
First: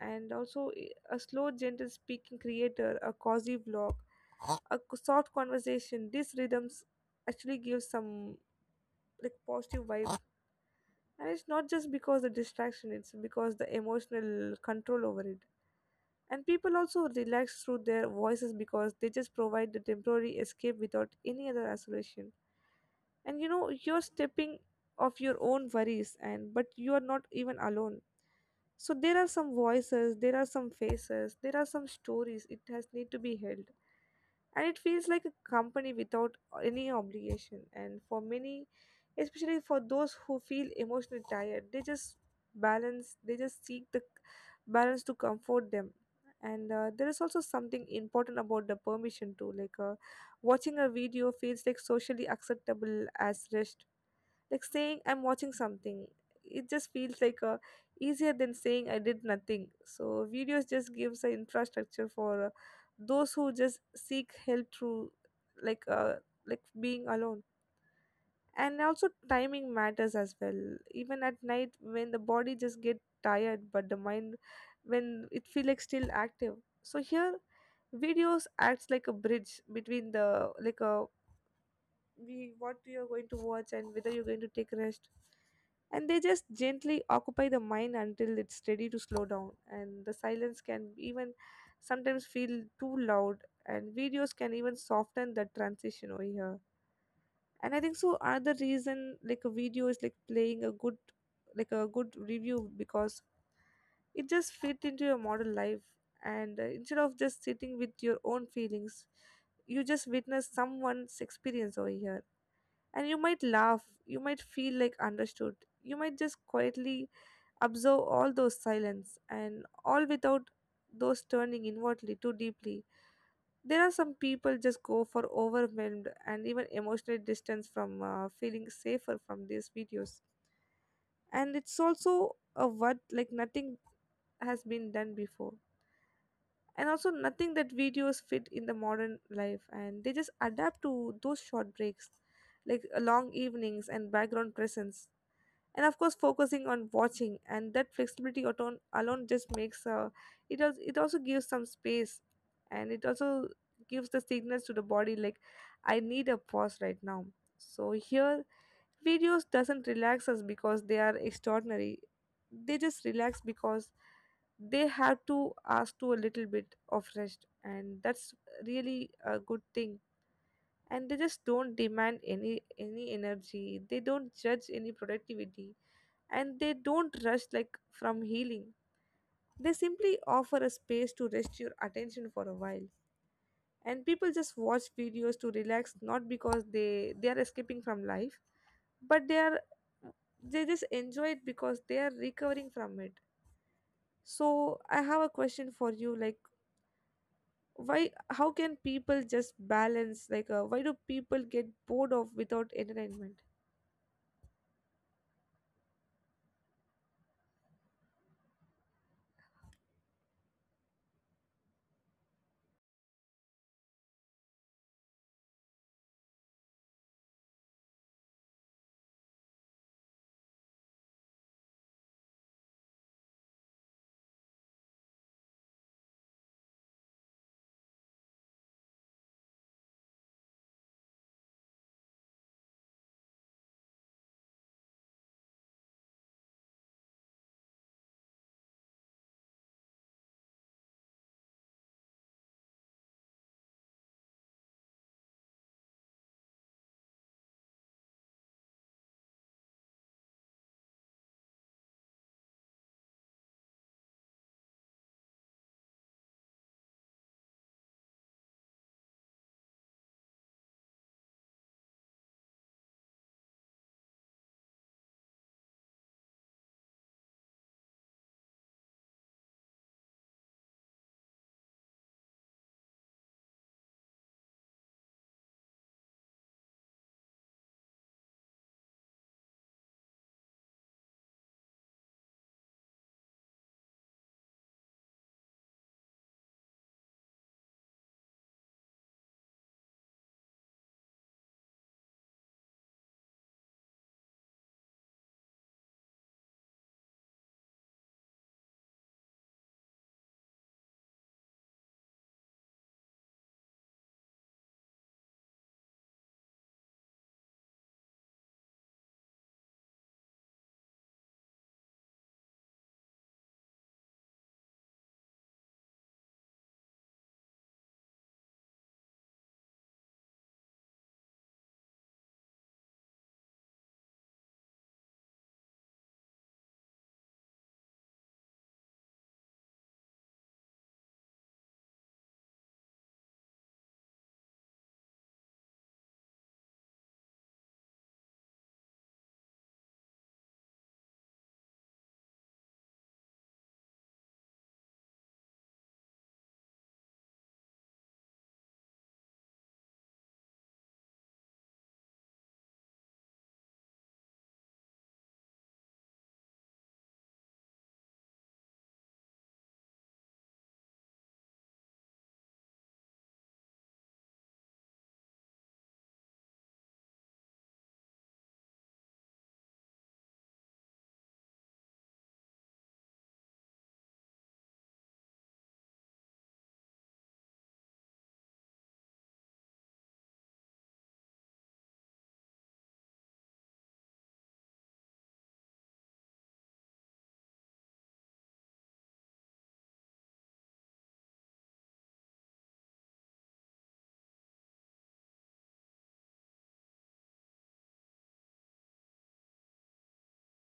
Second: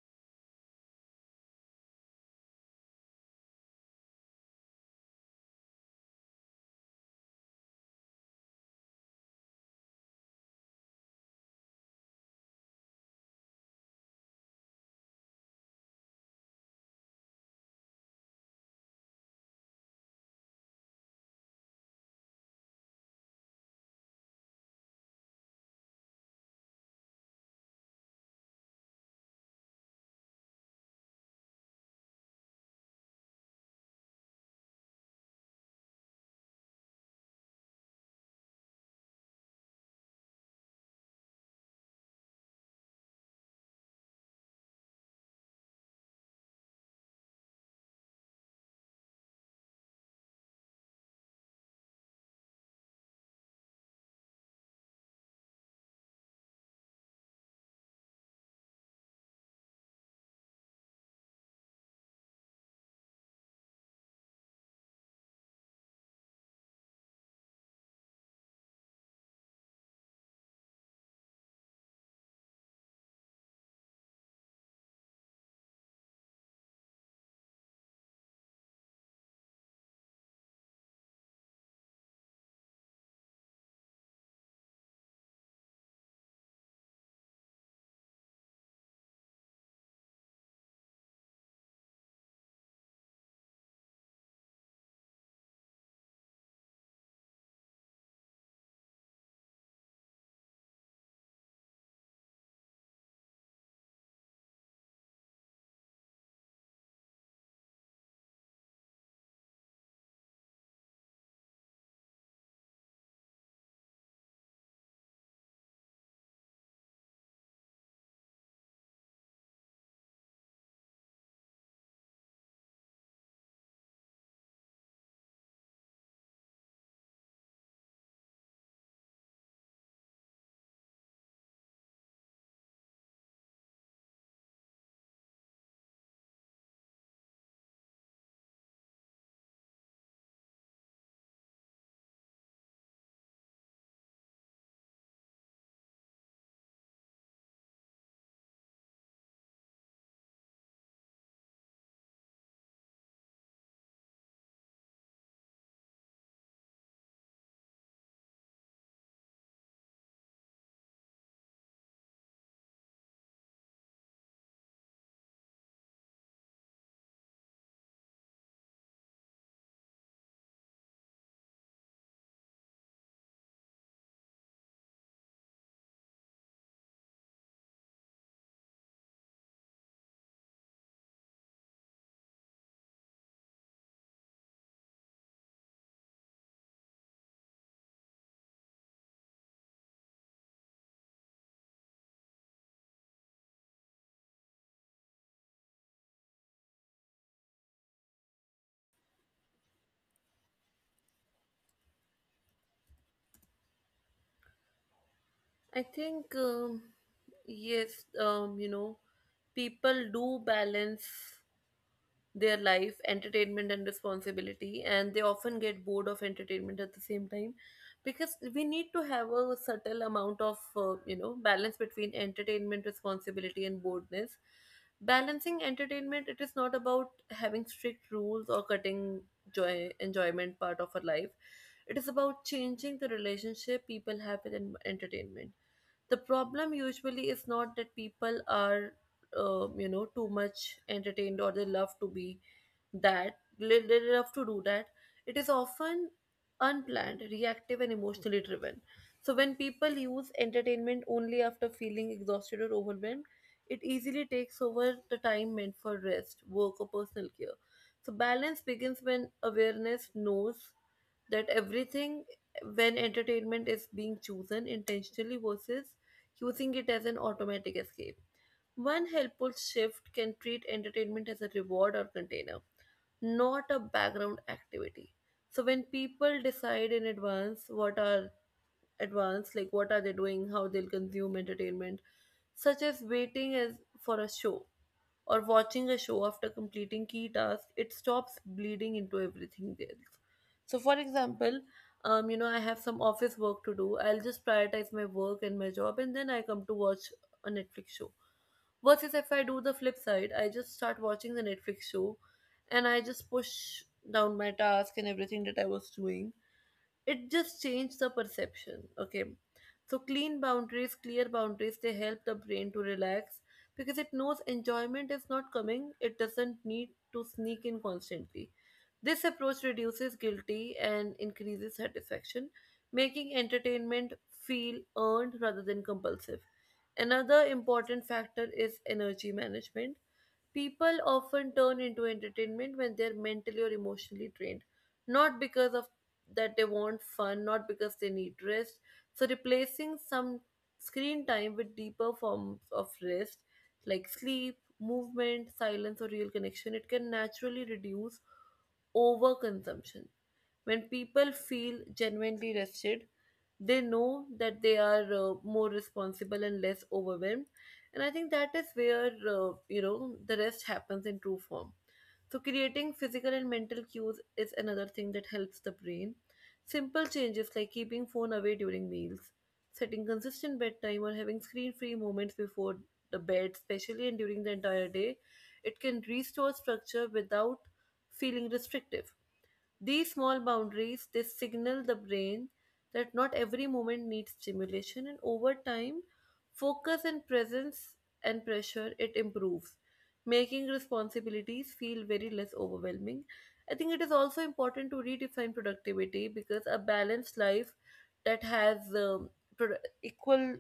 S2: And also a slow gentle speaking creator, a cozy vlog, a soft conversation, these rhythms actually give some like positive vibe. And it's not just because the distraction, it's because the emotional control over it. And people also relax through their voices because they just provide the temporary escape without any other isolation. And you know, you're stepping off your own worries, and but you are not even alone. So there are some voices, there are some faces, there are some stories it has need to be held. And it feels like a company without any obligation. And for many, especially for those who feel emotionally tired, they just balance, they just seek the balance to comfort them. And there is also something important about the permission too. Like watching a video feels like socially acceptable as rest, like saying I'm watching something. It just feels like easier than saying I did nothing. So videos just gives an infrastructure for those who just seek help through like uh, like being alone. And also timing matters as well. Even at night when the body just get tired, but the mind when it feel like still active. So here videos acts like a bridge between the, like a we what you're going to watch and whether you're going to take rest. And they just gently occupy the mind until it's ready to slow down, and the silence can even sometimes feel too loud, and videos can even soften the transition over here. And I think so another reason like a video is like playing a good, like a good review because it just fit into your modern life. And instead of just sitting with your own feelings, you just witness someone's experience over here. And you might laugh, you might feel like understood, you might just quietly observe all those silence and all without those turning inwardly too deeply. There are some people just go for overwhelmed and even emotional distance from feeling safer from these videos, and it's also a what, like nothing has been done before. And also, nothing that videos fit in the modern life, and they just adapt to those short breaks, like long evenings and background presence, and of course focusing on watching. And that flexibility alone just makes it also gives some space. And it also gives the signals to the body like, I need a pause right now. So here videos doesn't relax us because they are extraordinary. They just relax because they have to ask to a little bit of rest, and that's really a good thing. And they just don't demand any energy, they don't judge any productivity, and they don't rush like from healing. They simply offer a space to rest your attention for a while. And people just watch videos to relax, not because they are escaping from life, but they are, they just enjoy it because they are recovering from it. So I have a question for you, like why, how can people just balance, like why do people get bored of without entertainment?
S1: I think, yes, people do balance their life, entertainment, and responsibility, and they often get bored of entertainment at the same time because we need to have a subtle amount of balance between entertainment, responsibility, and boredness. Balancing entertainment, it is not about having strict rules or cutting joy enjoyment part of our life. It is about changing the relationship people have with entertainment. The problem usually is not that people are, too much entertained, or they love to be that, they love to do that. It is often unplanned, reactive, and emotionally driven. So when people use entertainment only after feeling exhausted or overwhelmed, it easily takes over the time meant for rest, work, or personal care. So balance begins when awareness knows that everything when entertainment is being chosen intentionally versus using it as an automatic escape. One helpful shift can treat entertainment as a reward or container, not a background activity. So when people decide in advance what are they doing, how they'll consume entertainment, such as waiting as for a show or watching a show after completing key tasks, it stops bleeding into everything else. So, for example, I have some office work to do. I'll just prioritize my work and my job, and then I come to watch a Netflix show. Versus if I do the flip side, I just start watching the Netflix show and I just push down my task and everything that I was doing, it just changed the perception. Okay, so clean boundaries, clear boundaries, they help the brain to relax because it knows enjoyment is not coming, it doesn't need to sneak in constantly. This approach reduces guilty and increases satisfaction, making entertainment feel earned rather than compulsive. Another important factor is energy management. People often turn into entertainment when they're mentally or emotionally drained, not because of that they want fun, not because they need rest. So replacing some screen time with deeper forms of rest, like sleep, movement, silence, or real connection, it can naturally reduce overconsumption. When people feel genuinely rested, they know that they are more responsible and less overwhelmed. And I think that is where, the rest happens in true form. So, creating physical and mental cues is another thing that helps the brain. Simple changes like keeping phone away during meals, setting consistent bedtime, or having screen free moments before the bed, especially and during the entire day, it can restore structure without feeling restrictive. These small boundaries, they signal the brain that not every moment needs stimulation, and over time focus and presence and pressure, it improves, making responsibilities feel very less overwhelming. I think it is also important to redefine productivity because a balanced life that has pro- equal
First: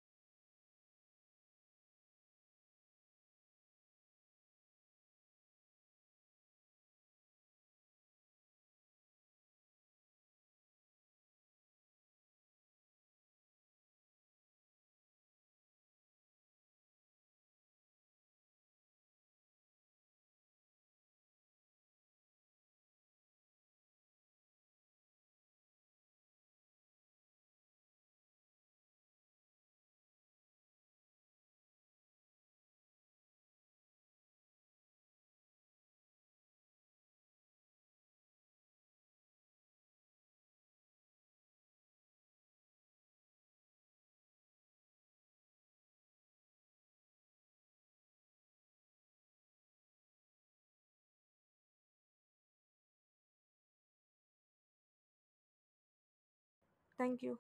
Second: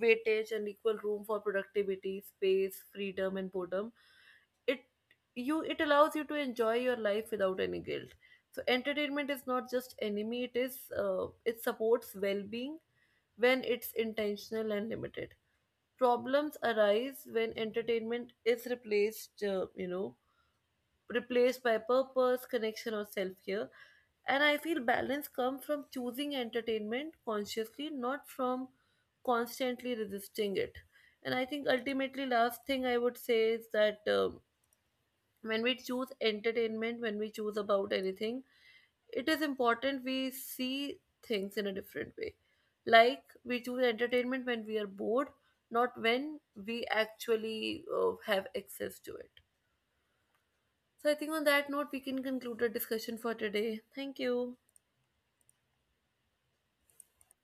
S1: weightage and equal room for productivity, space, freedom, and boredom, it you it allows you to enjoy your life without any guilt. So entertainment is not just enemy, it is it supports well-being when it's intentional and limited. Problems arise when entertainment is replaced replaced by purpose connection or self-care. And I feel balance comes from choosing entertainment consciously, not from constantly resisting it. And I think ultimately last thing I would say is that when we choose entertainment, when we choose about anything, it is important we see things in a different way. Like we choose entertainment when we are bored, not when we actually have access to it. So I think on that note we can conclude the discussion for today. Thank you.
S2: Thank you.